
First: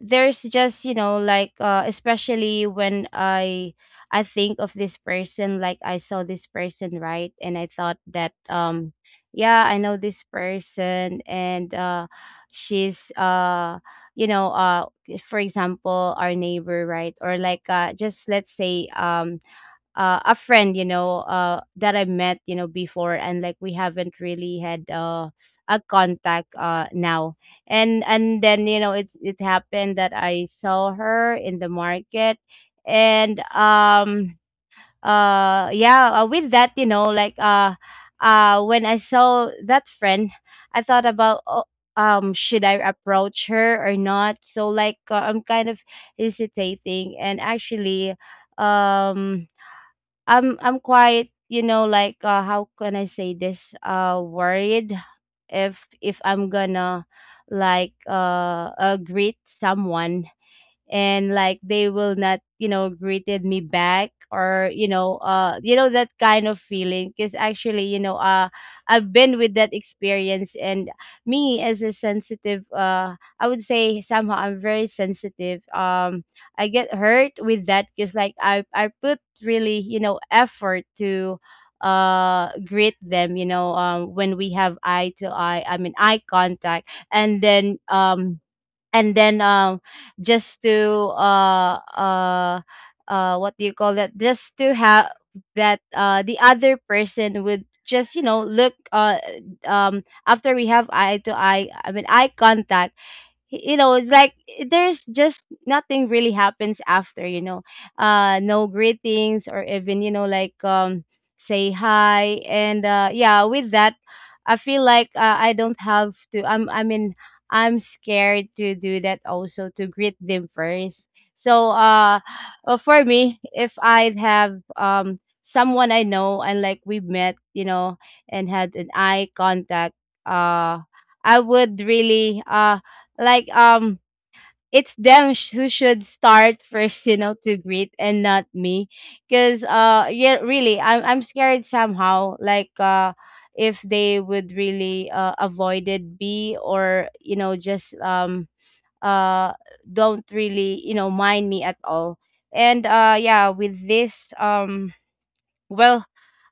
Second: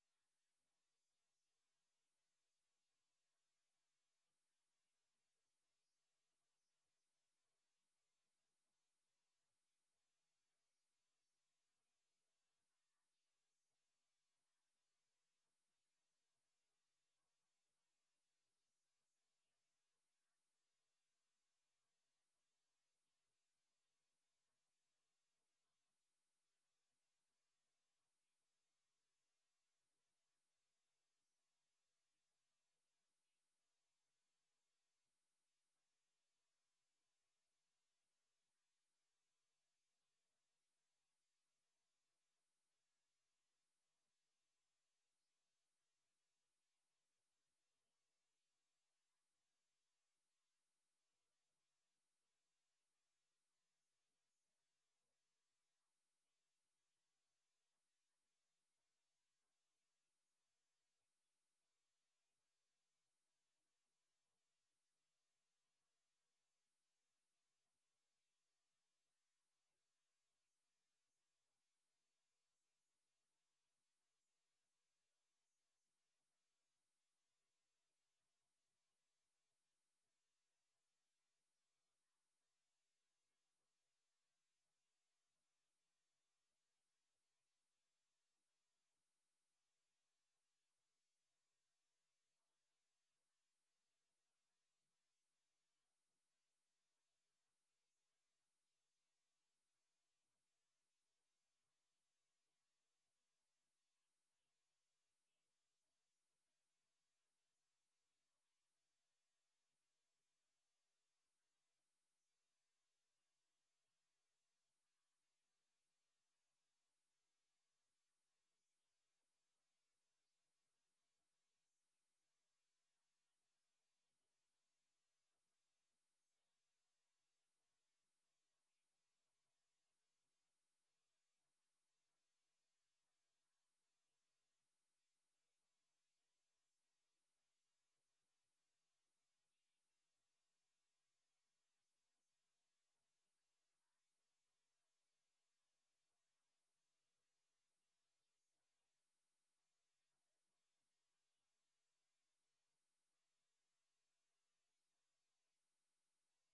there's just, you know, like, especially when I think of this person, like I saw this person, right, and I thought that yeah, I know this person, and she's, you know, for example, our neighbor, right, or like, just let's say, a friend, you know, that I met, you know, before, and like we haven't really had a contact, now. And then, you know, it happened that I saw her in the market, and yeah, with that, you know, when I saw that friend, I thought about. Oh, should I approach her or not? So like, I'm kind of hesitating, and actually um I'm quite, you know, like, how can I say this? Worried if I'm gonna, greet someone, and like they will not, you know, greeted me back, or, you know, you know, that kind of feeling. Because actually, you know, I've been with that experience, and me as a sensitive, I would say somehow I'm very sensitive, I get hurt with that, because like I put really, you know, effort to greet them, you know, when we have eye to eye I mean eye contact. And then, just to what do you call that, just to have that the other person would just, you know, look. After we have eye to eye I mean eye contact, you know, it's like there's just nothing really happens after, you know, no greetings, or even, you know, say hi. And yeah, with that, I feel like, I don't have to I'm I mean I'm scared to do that also, to greet them first. So, for me, if I'd have someone I know, and like we met, you know, and had an eye contact, uh I would really like um it's them who should start [laughs] first, you know, to greet, and not me. Because yeah, really, I'm scared somehow, if they would really avoided me, or, you know, just uh don't really, you know, mind me at all. And yeah, with this, well,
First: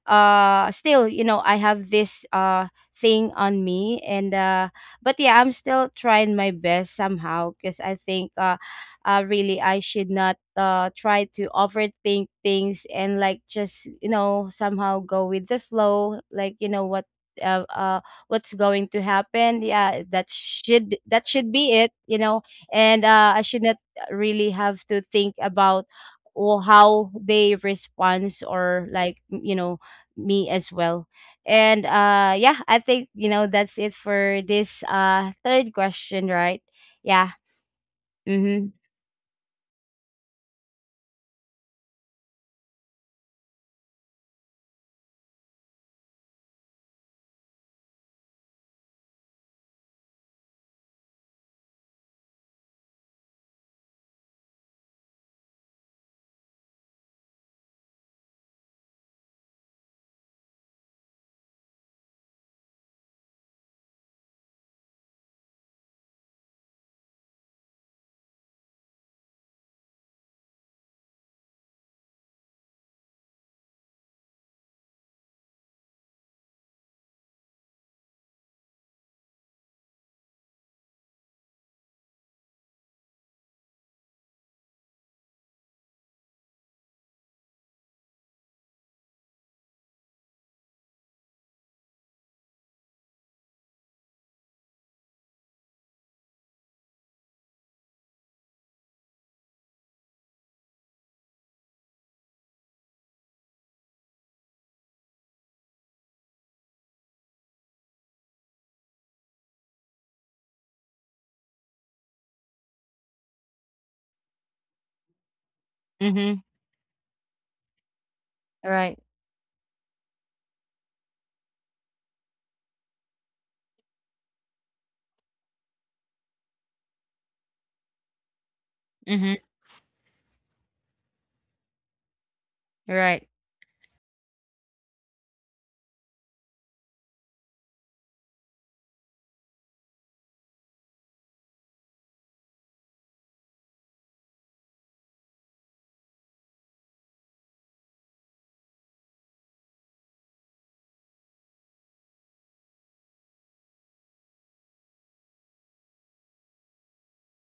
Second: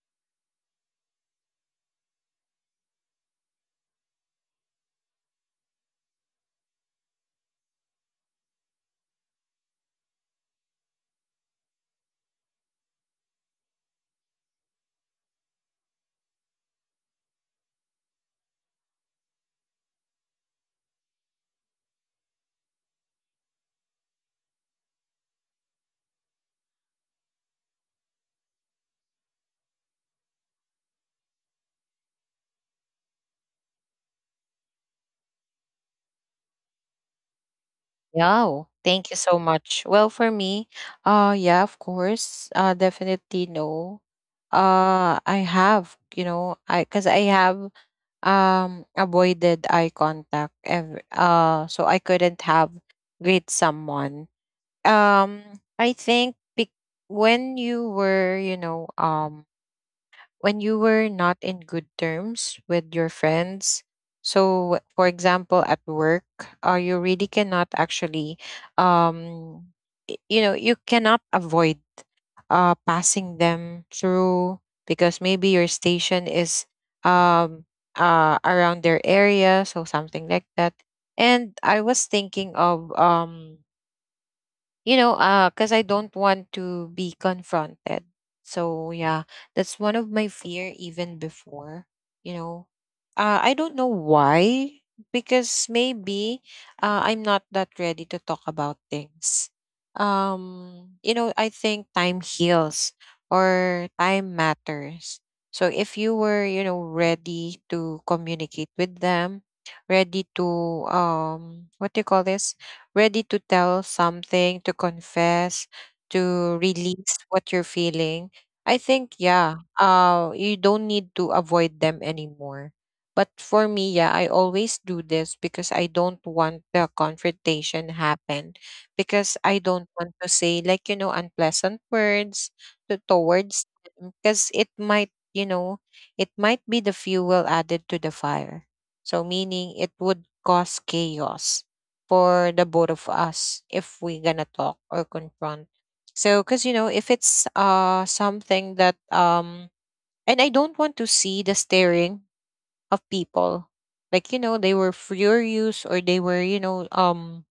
still, you know, I have this thing on me, and but yeah, I'm still trying my best somehow, because I think, really, I should not try to overthink things and like just somehow go with the flow like you know what uh, uh what's going to happen. Yeah, that should be it, and I should not really have to think about or how they respond or like me as well. And yeah, I think that's it for this third question, right? Yeah.
Yeah, oh,
Mhm.
thank you so much. Well, for me, yeah, of course. Definitely no. I have, you know, I, cuz I have avoided eye contact ever, so I couldn't have with someone. Um I think when you were, you know, when you were not in good terms with your friends, so for example at work, you really cannot actually um you know, you cannot avoid passing them through, because maybe your station is um around their area, so something like that. And I was thinking of, you know, because I don't want to be confronted. So yeah, that's one of my fear even before, you know. I don't know why, because maybe I'm not that ready to talk about things. You know, I think time heals or time matters. So if you were, you know, ready to communicate with them, ready to what do you call this, ready to tell something, to confess,
Mhm.
to release what you're feeling, I
Right.
think, yeah, you don't need to avoid them anymore. But for me, yeah, I always do this because I don't want the confrontation happen, because
Mhm.
I don't want to say like, you know, unpleasant words to,
Right.
towards them, because it might, you know, it might be the fuel added to the fire. So meaning it would cause chaos for the both of us if we're gonna talk or confront. So, because you know, if it's something that and I don't want to see the staring of people, like you know, they were furious, or they were, you know, um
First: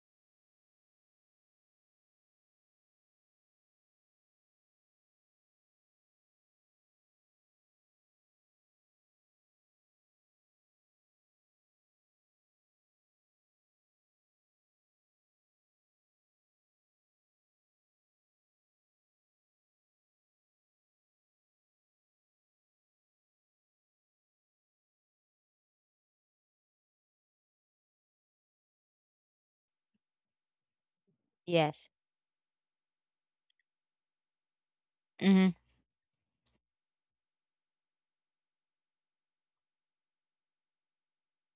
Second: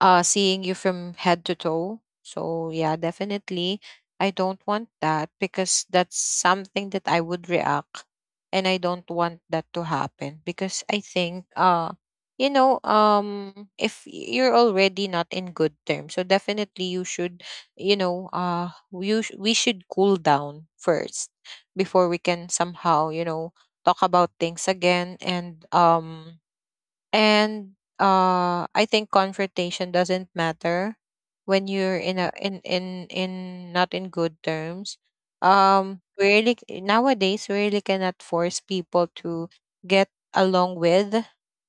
uh seeing you from head to toe. So yeah, definitely I don't want that, because that's something that I would react, and I don't want that to happen, because I think you know, if you're already not in good terms, so definitely you should, you know, we should cool down first before we can somehow, you know, talk about things again. And I think confrontation doesn't matter when you're
Yes.
in a in not in good terms.
Mhm.
We really nowadays we really cannot force people to get along with,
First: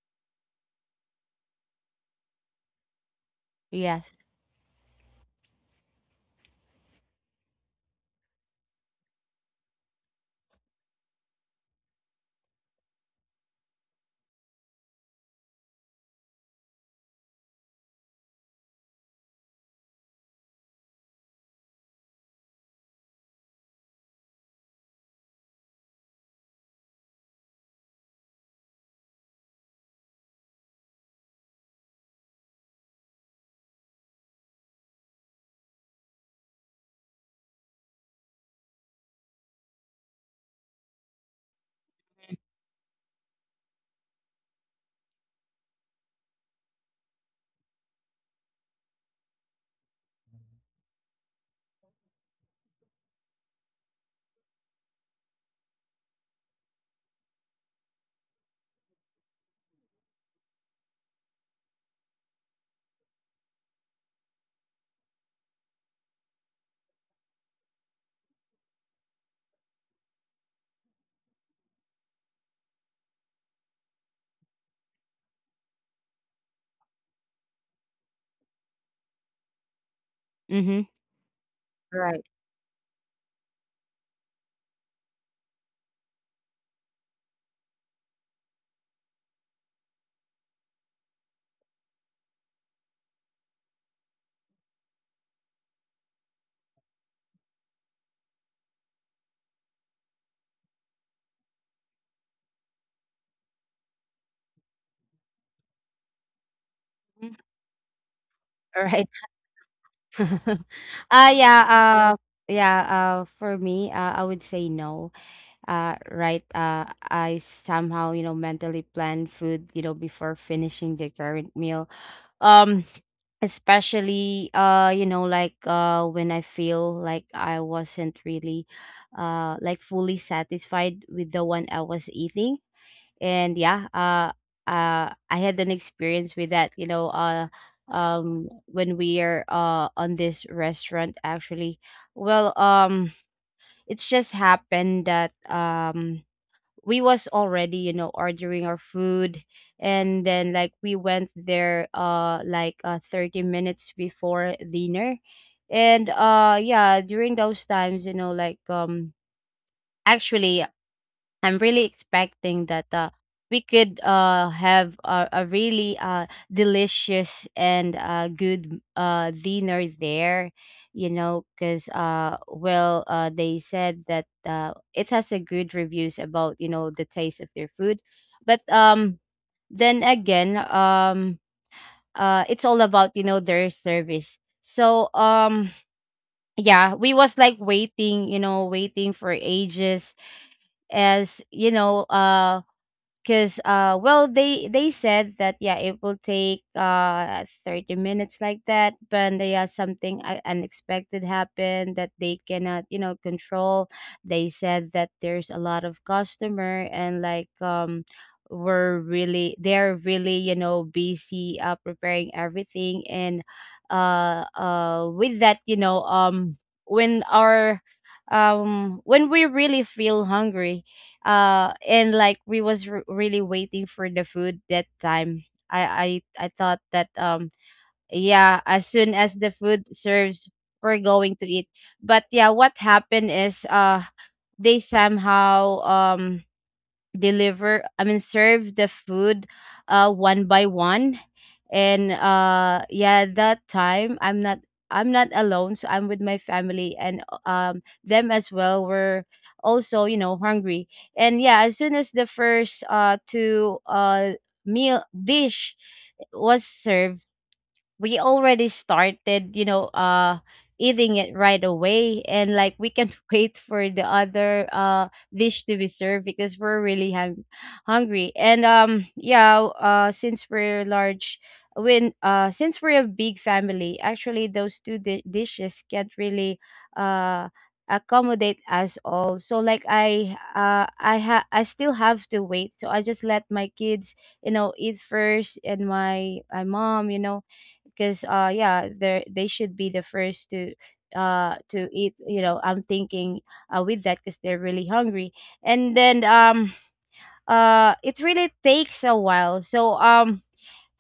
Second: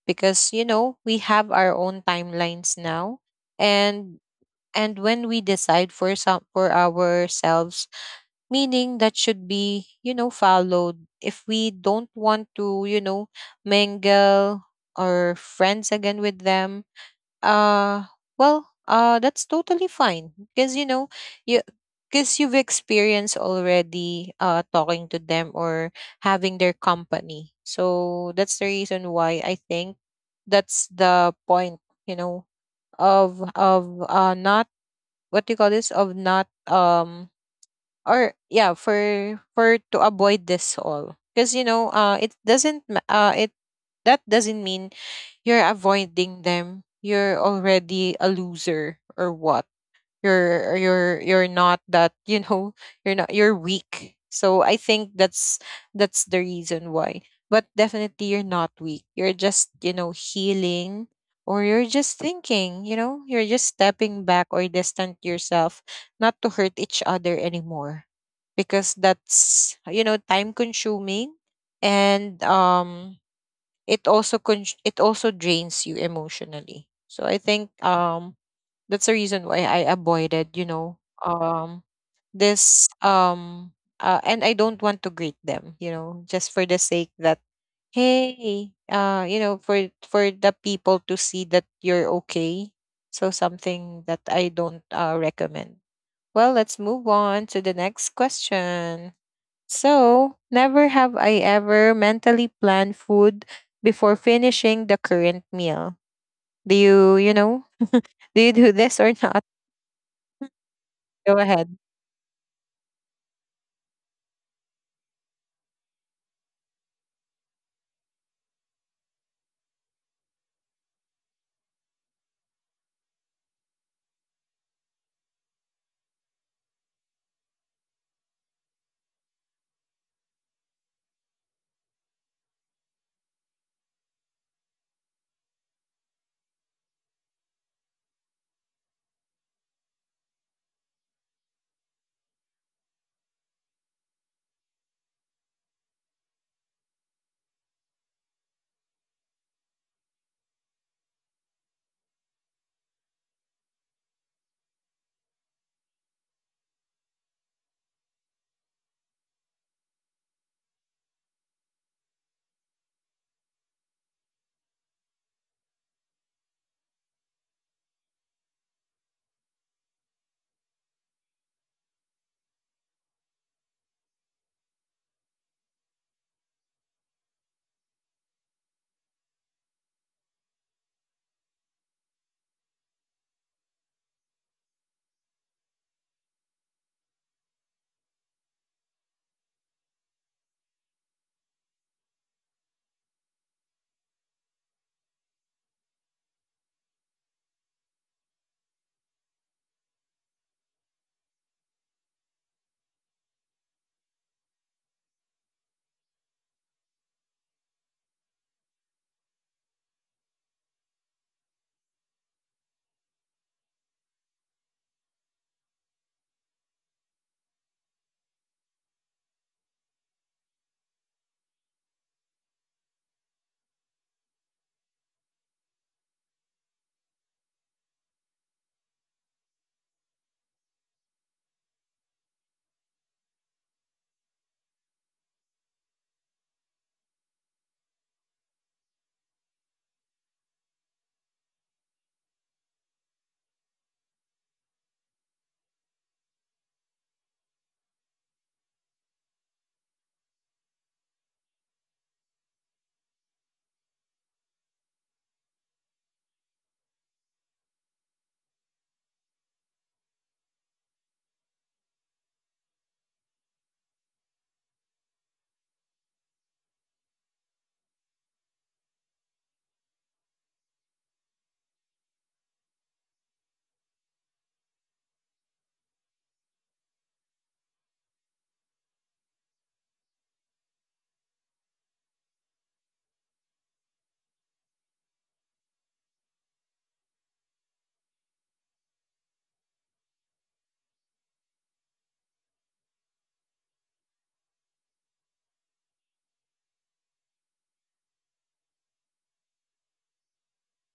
because you know, we have our own timelines now.
Yes.
and and when we decide for ourselves, meaning that should be, you know, followed. If we don't want to, you know, mingle or friends again with them, uh well, that's totally fine, because you know, you, because you've experienced already talking to them, or having their company. So that's the reason why I think that's the point, you know, of not, what do you call this, of not or yeah, for to avoid this all, because you know it doesn't it, that doesn't mean you're avoiding them, you're already a loser or what, you're you're not that [laughs] you know, you're not, you're weak. So I think that's the reason why. But definitely you're not weak, you're just, you know, healing, or you're just thinking, you know, you're just stepping back, or distant yourself, not to hurt each other anymore, because that's, you know, time consuming. And it also it also drains you emotionally. So I think that's the
Mhm.
reason why I
Right.
avoided, you know, um this and I don't want to greet them, you know, just for the sake that, hey, you know, for the people to see that you're okay. So something that I don't, recommend. Well, let's move on to the next question. So, never have I ever mentally planned food before finishing the current meal. Do you,
Mhm.
you know, do you
All
do
right.
this or [laughs] not?
[laughs]
Go
Yeah,
ahead.
yeah, for me, I would say no. Right, I somehow, you know, mentally plan food, you know, before finishing the current meal. Um especially you know like when I feel like I wasn't really like fully satisfied with the one I was eating. And yeah, I had an experience with that, you know. Um, when we are on this restaurant, actually, well, it's just happened that we was already, you know, ordering our food, and then like we went there 30 minutes before dinner. And yeah, during those times, you know, like, actually I'm really expecting that we could have a really delicious and good dinner there, you know, because, well, they said that it has a good reviews about, you know, the taste of their food. But then again, it's all about, you know, their service. So, yeah, we was like waiting, you know, waiting for ages, as, you know, because well, they said that yeah, it will take 30 minutes like that, but they, yeah, something unexpected happened that they cannot, you know, control. They said that there's a lot of customer, and like, we're really, they're really, you know, busy preparing everything. And with that, you know, when our, when we really feel hungry, and like we was really waiting for the food that time, I thought that yeah, as soon as the food serves, we're going to eat. But yeah, what happened is, they somehow deliver, I mean, serve the food one by one. And yeah, that time I'm not alone, so I'm with my family, and them as well were also, you know, hungry. And yeah, as soon as the first two meal dish was served, we already started, you know, eating it right away, and like we can't [laughs] wait for the other dish to be served because we're really hungry. And yeah, since we're large, when since we're a big family, actually those two dishes can't really uh accommodate us all. So like I still have to wait. So I just let my kids, you know, eat first, and my mom, you know, because yeah, they should be the first to eat, you know. I'm thinking with that because they're really hungry. And then it really takes a while, so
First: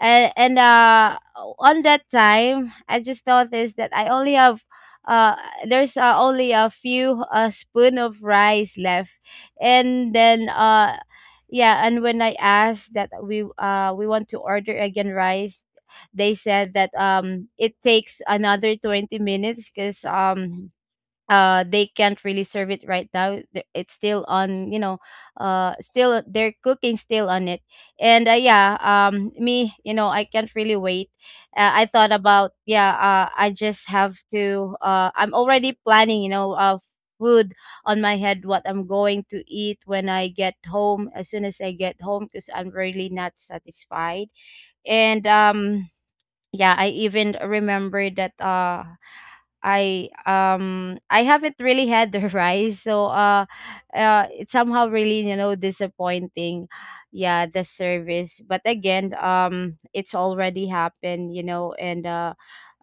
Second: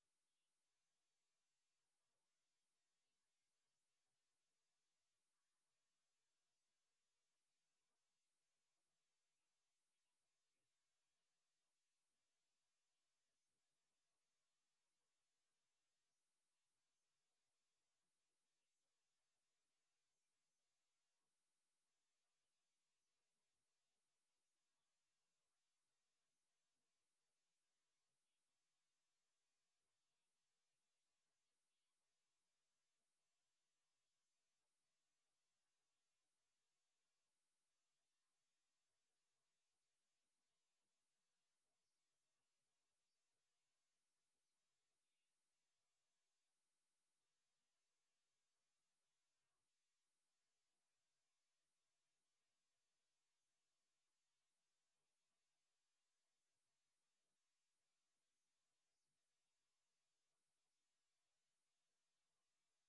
and on that time I just noticed that I only have, uh there's, only a few spoon of rice left. And then yeah, and when I asked that we want to order again rice, they said that it takes another 20 minutes because they can't really serve it right now. It's still on, you know, still they're cooking, still on it. And yeah, me, you know, I can't really wait. I thought about, yeah, I just have to I'm already planning, you know, food on my head, what I'm going to eat when I get home, as soon as I get home, because I'm really not satisfied. And yeah, I even remember that I haven't really had the [laughs] rice, so it's somehow really, you know, disappointing, yeah, the service. But again, it's already happened, you know. And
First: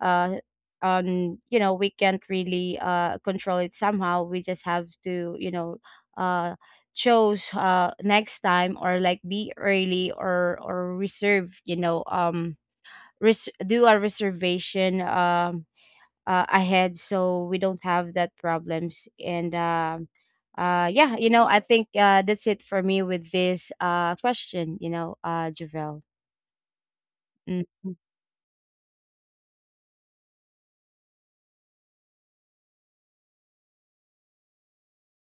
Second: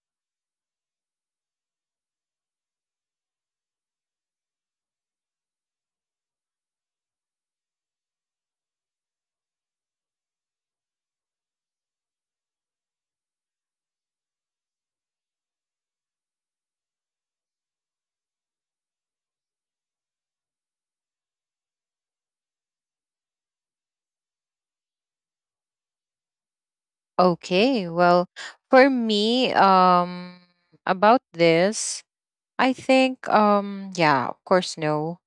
uh, you know, we can't really control it somehow. We just have to, you know, uh, chose next time, or like be early, or reserve, you know, do a reservation, ahead, so we don't have that problems. And yeah, you know, I think that's it for me with this question, you know, Javel. Mm.
Okay, well, for me, about this, I think yeah, of course, no.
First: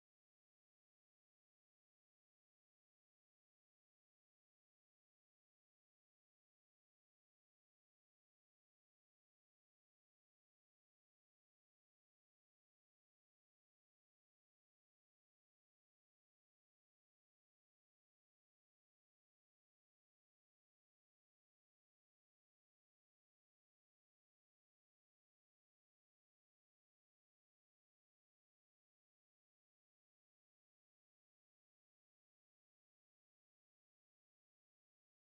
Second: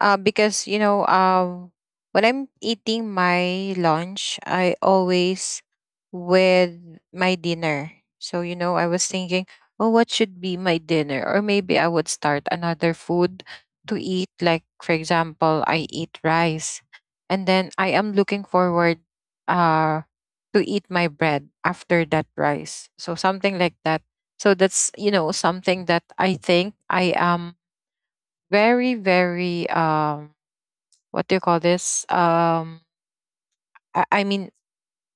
Because you know, when I'm eating my lunch, I always with my dinner. So you know, I was thinking, oh, what should be my dinner? Or maybe I would start another food to eat, like for example, I eat rice and then I am looking forward uh to eat my bread after that rice. So something like that. So that's, you know, something that I think I am very, very what do you call this? I mean,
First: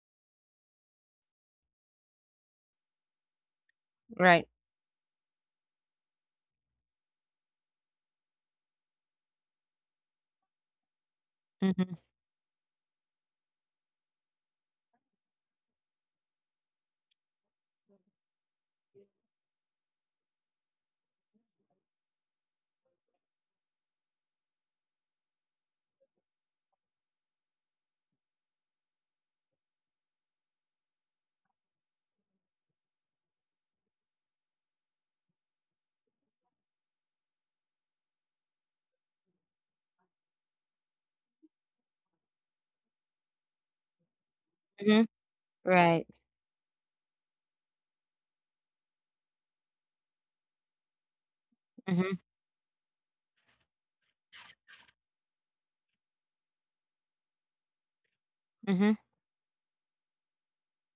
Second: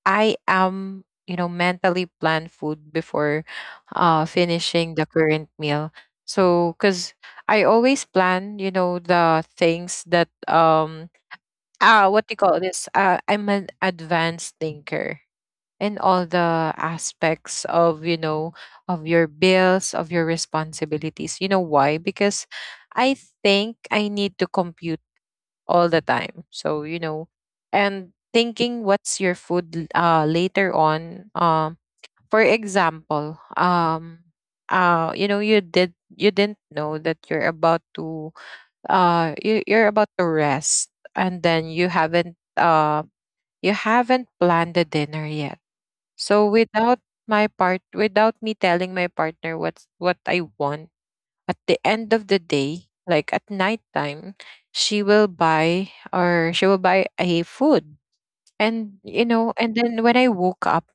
I am, you know, mentally plan food before
Right.
finishing the current meal. So, cuz I always plan, you know, the things that
Mm-hmm.
ah, what do you call this? I'm an advanced thinker in all the aspects of, you know, of your bills, of your responsibilities. You know why? Because I think I need to compute all the time. So you know, and thinking what's your food later on. For example, you know, you didn't know that you're about to, you're about to rest, and then you haven't planned the
Mm-hmm.
dinner yet.
Right.
So without my part, without me telling my partner what's what I want, at the end
Mm-hmm.
of the day, like at nighttime, she will buy a food.
Mm-hmm.
And you know, and then when I woke up,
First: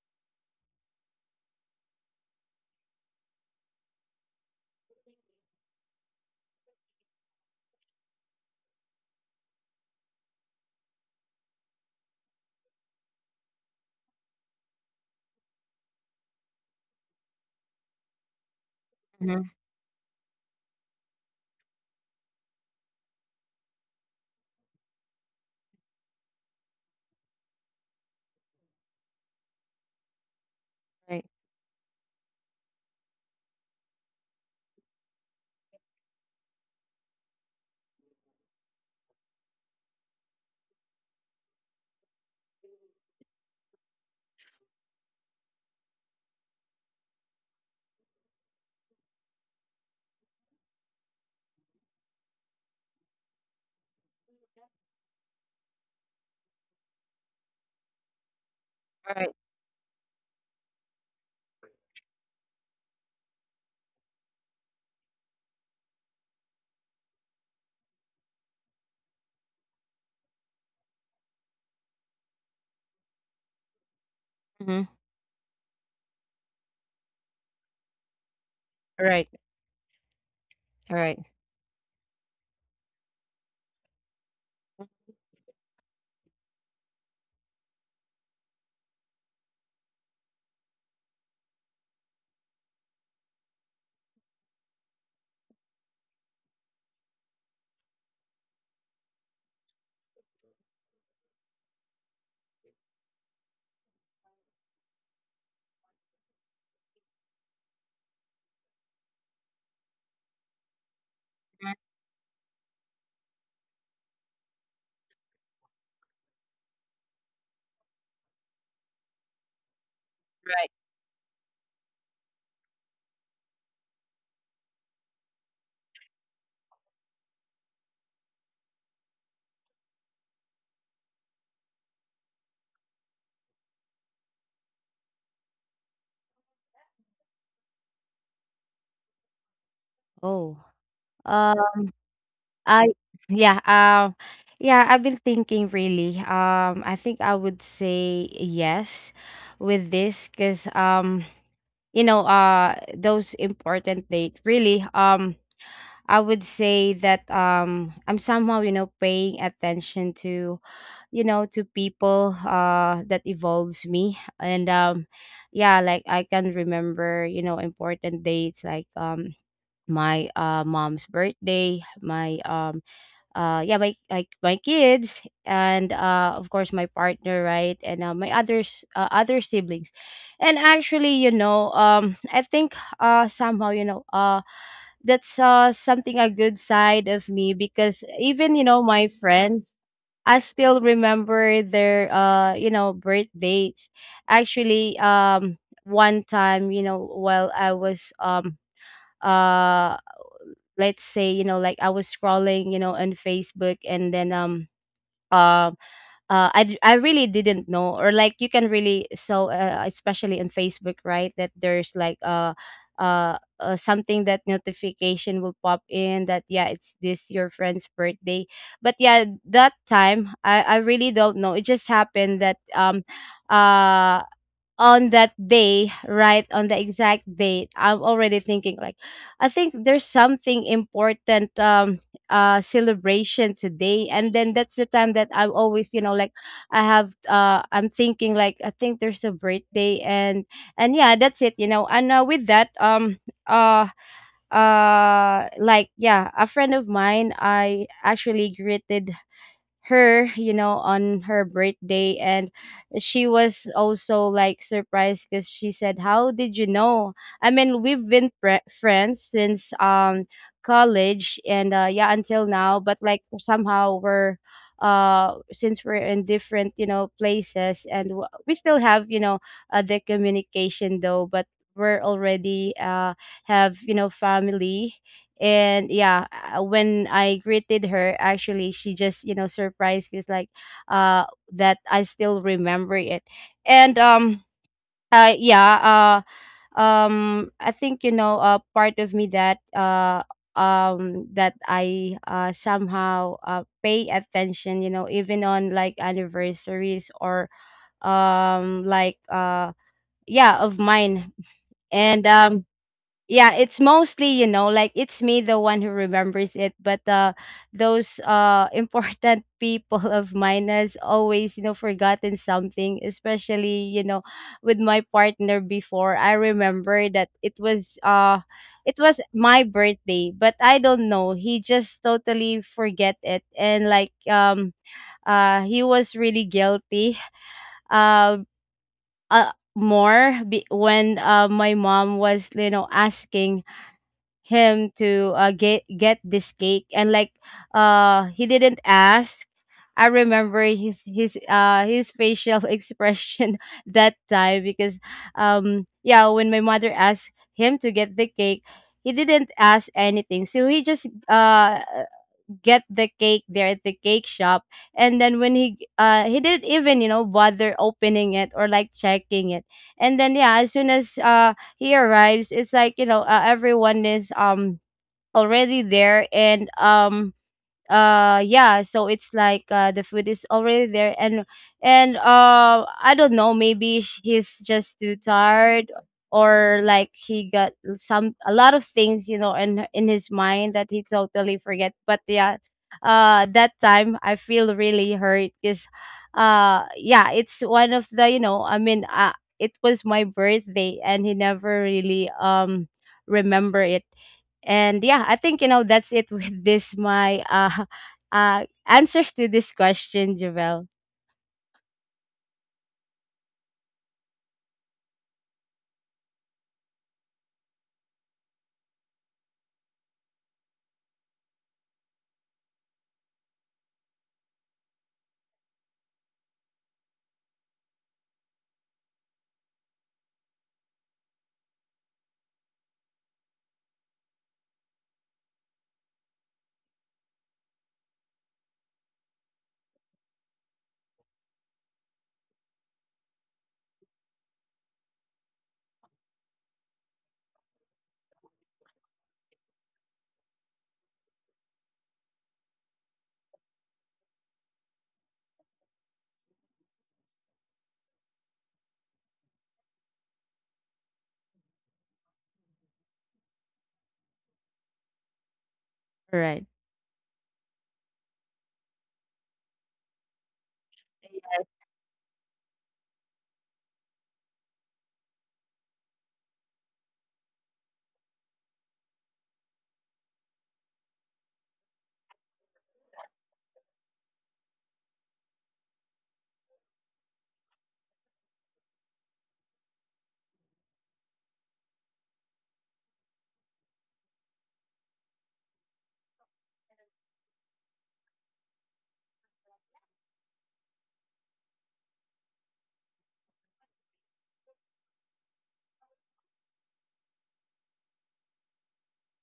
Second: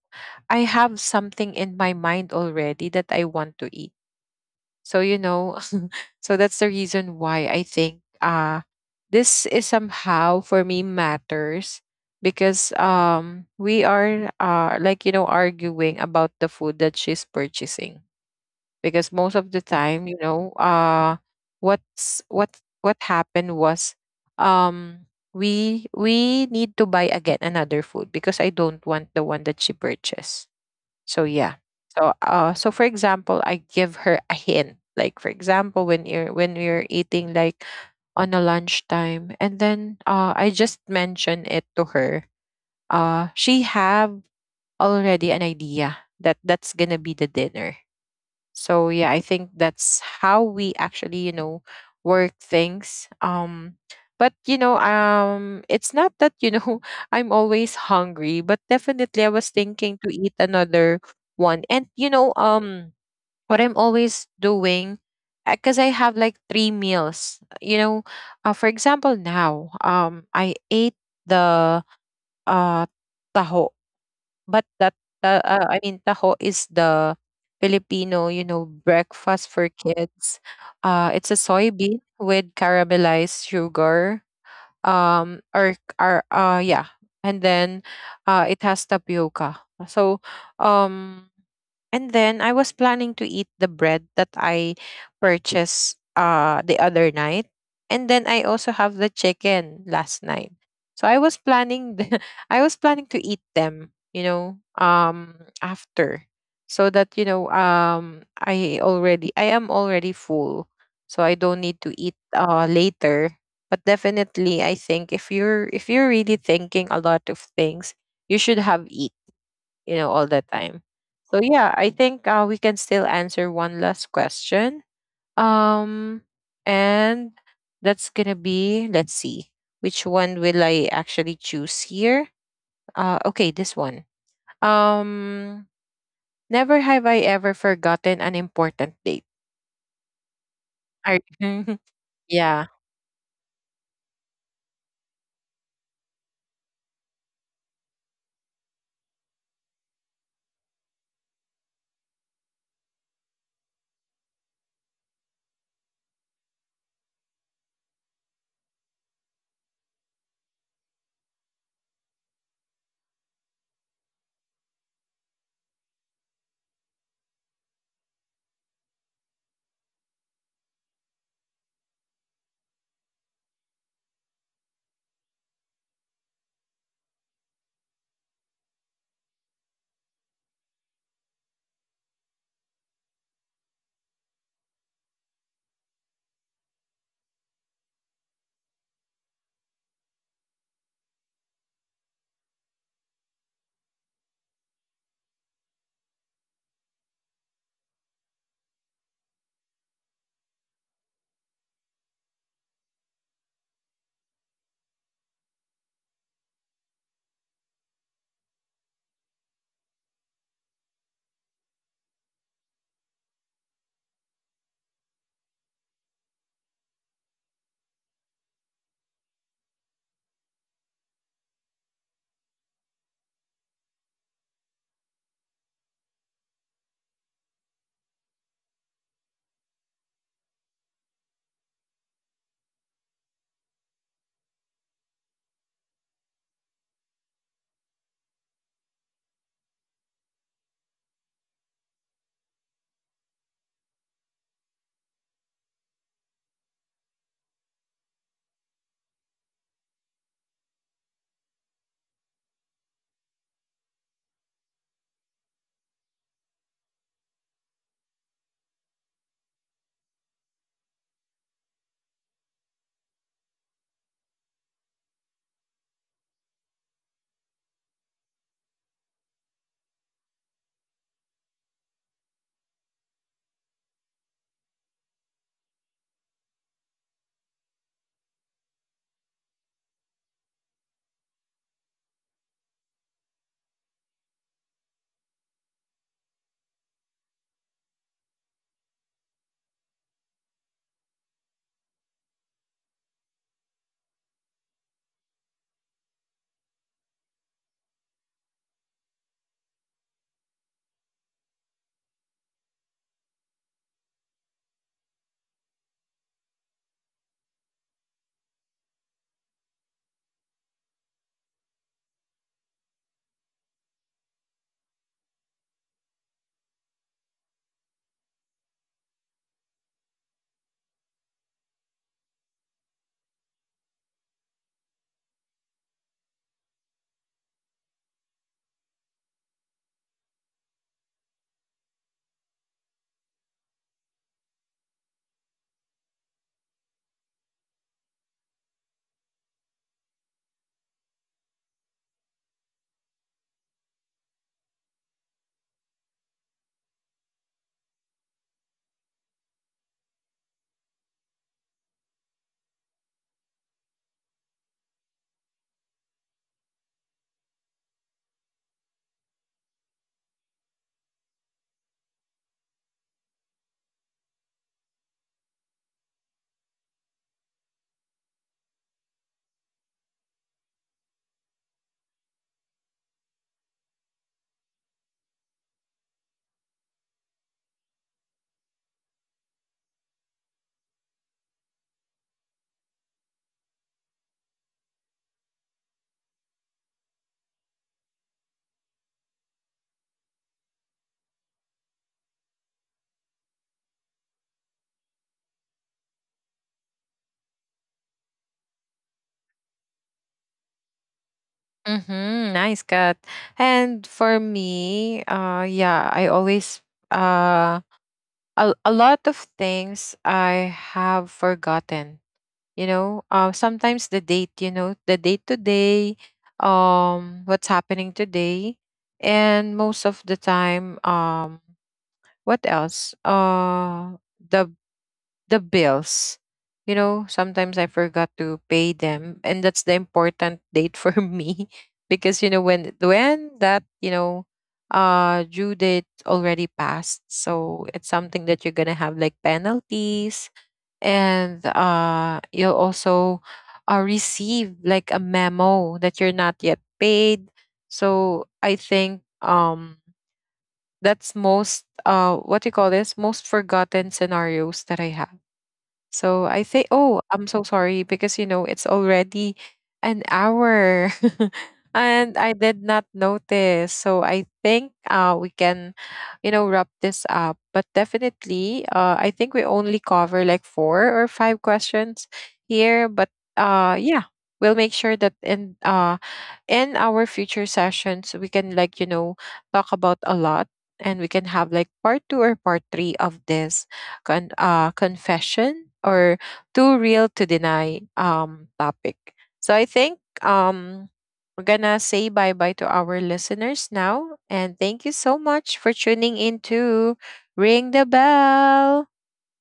I have something in my mind already that I want to eat. So you know, [laughs] so that's the reason why I think this is somehow for me matters, because we are like you know arguing about the food that she's purchasing, because most of
Mm-hmm.
the time, you know, what's what happened was um we need to buy again another food because I don't want the one that she purchased. So
Right.
yeah. So so for example, I give her a hint. Like for example, when you're, when you're eating like on a lunchtime, and then I just mention it to her. She have already an idea that that's gonna be the dinner. So yeah, I think that's how we actually, you know, work things. But you know, it's not that, you know, [laughs] I'm always hungry, but definitely
Right.
I was thinking to eat another [laughs] one. And you know, what I'm always doing, because I have like three meals. You know, for example, now I ate the uh taho. But
Mm-hmm.
that ta I mean, taho is the Filipino, you know,
Right.
breakfast for kids.
Right.
It's a soybean with caramelized sugar. Or or yeah, and then it has tapioca. So, um, and then I was planning to eat the bread that I purchased the other night. And then I also have the chicken last night. So I was planning the, [laughs] I was planning to eat them, you know, after, so that you know I am already full. So I don't need to
Mhm.
eat later. But definitely I think if you're, if you're really thinking a lot of things, you should have eat, you know, all the time.
Right.
So yeah, I think, we can still answer one last question. Um, and that's gonna be, let's see, which one will I actually choose here? Okay, this one. Um, never have I ever forgotten an important date.
Oh,
I,
uh,
[laughs] yeah.
I, yeah, yeah, I've been thinking really. I think I would say yes with this, cuz you know, those important date really, I would say that I'm somehow, you know, paying attention to, you know, to people that evolves me. And yeah, like I can remember, you know, important dates like, my mom's birthday, my yeah, my, like my kids, and of course my partner, right? And my others, other siblings. And actually, you know, I think somehow, you know, that's something, a good side of me, because even, you know, my friends, I still remember their you know, birth dates. Actually, one time, you know, while I was uh let's say, you know, like I was scrolling, you know, on Facebook, and then um I I really didn't know, or like, you can really, so especially on Facebook, right, that there's like something that notification will pop in, that yeah, it's this your friend's birthday. But yeah, that time I really don't know. It just happened that uh on that day, right, on the exact date, I'm already thinking like, I think there's something important, celebration today. And then that's the time that I'm always, you know, like I have I'm thinking like I think there's a birthday. And yeah, that's it, you know. And with that, uh like yeah, a friend of mine, I actually greeted her, you know, on her birthday. And she was also like surprised because she said, "How did you know?" I mean, we've been friends since college, and yeah, until now, but like somehow we're since we're in different, you know, places, and we still have, you know, the communication though, but we're already have, you know, family. And yeah, when I greeted her, actually, she just, you know, surprised, is like uh that I still remember it. And yeah, I think, you know, part of me that that I somehow pay attention, you know, even on like anniversaries, or like yeah, of mine. And yeah, it's mostly, you know, like it's me the one who remembers it, but those [laughs] important people of mine has always, you know, forgotten something, especially, you know, with my partner. Before, I remember that it was my birthday, but I don't know, he just totally forget it. And like, he was really guilty. uh, when my mom was, you know, asking him to get this cake, and like he didn't ask. I remember his his facial [laughs] expression that time, because yeah, when my mother asked him to get the cake, he didn't ask anything, so he just get the cake there at the cake shop. And then when he didn't even, you know, bother opening it or like checking it. And then yeah, as soon as he arrives, it's like, you know, everyone is already there. And yeah, so it's like the food is already there. And I don't know, maybe he's just too tired, or like he got some, a lot of things, you know, in his mind, that he totally forget. But yeah, that time I feel really hurt because yeah, it's one of the, you know, I mean, it was my birthday, and he never really remember it. And yeah, I think, you know, that's it [laughs] with this my [laughs] answers to this question, Javel.
Mm-hmm, nice cut. And for me, yeah, I always uh a lot of things I have forgotten, you know, sometimes the date, today, what's happening today. And most of the time, what else, the the bills, you know, sometimes I forgot to pay them, and that's the important date for [laughs] me. Because you know, when that, you know, due date already passed, so it's something that you're gonna have like penalties, and you'll also receive like a memo that you're not yet paid. So I think that's most, what do you call this, most forgotten scenarios that I have.
All
So I
right.
say, oh, I'm so sorry because, you know, it's already an hour [laughs] and I did not notice. So I think we can, you know, wrap this up. But definitely, I think we only cover like four or five questions here. But yeah, we'll make sure that in our future sessions, we can like, you know, talk about a lot, and we can have like part two or part three of this confession, or too real to deny topic. So I think we're gonna say bye bye to our listeners now, and thank you so much for tuning in to Ring the Bell.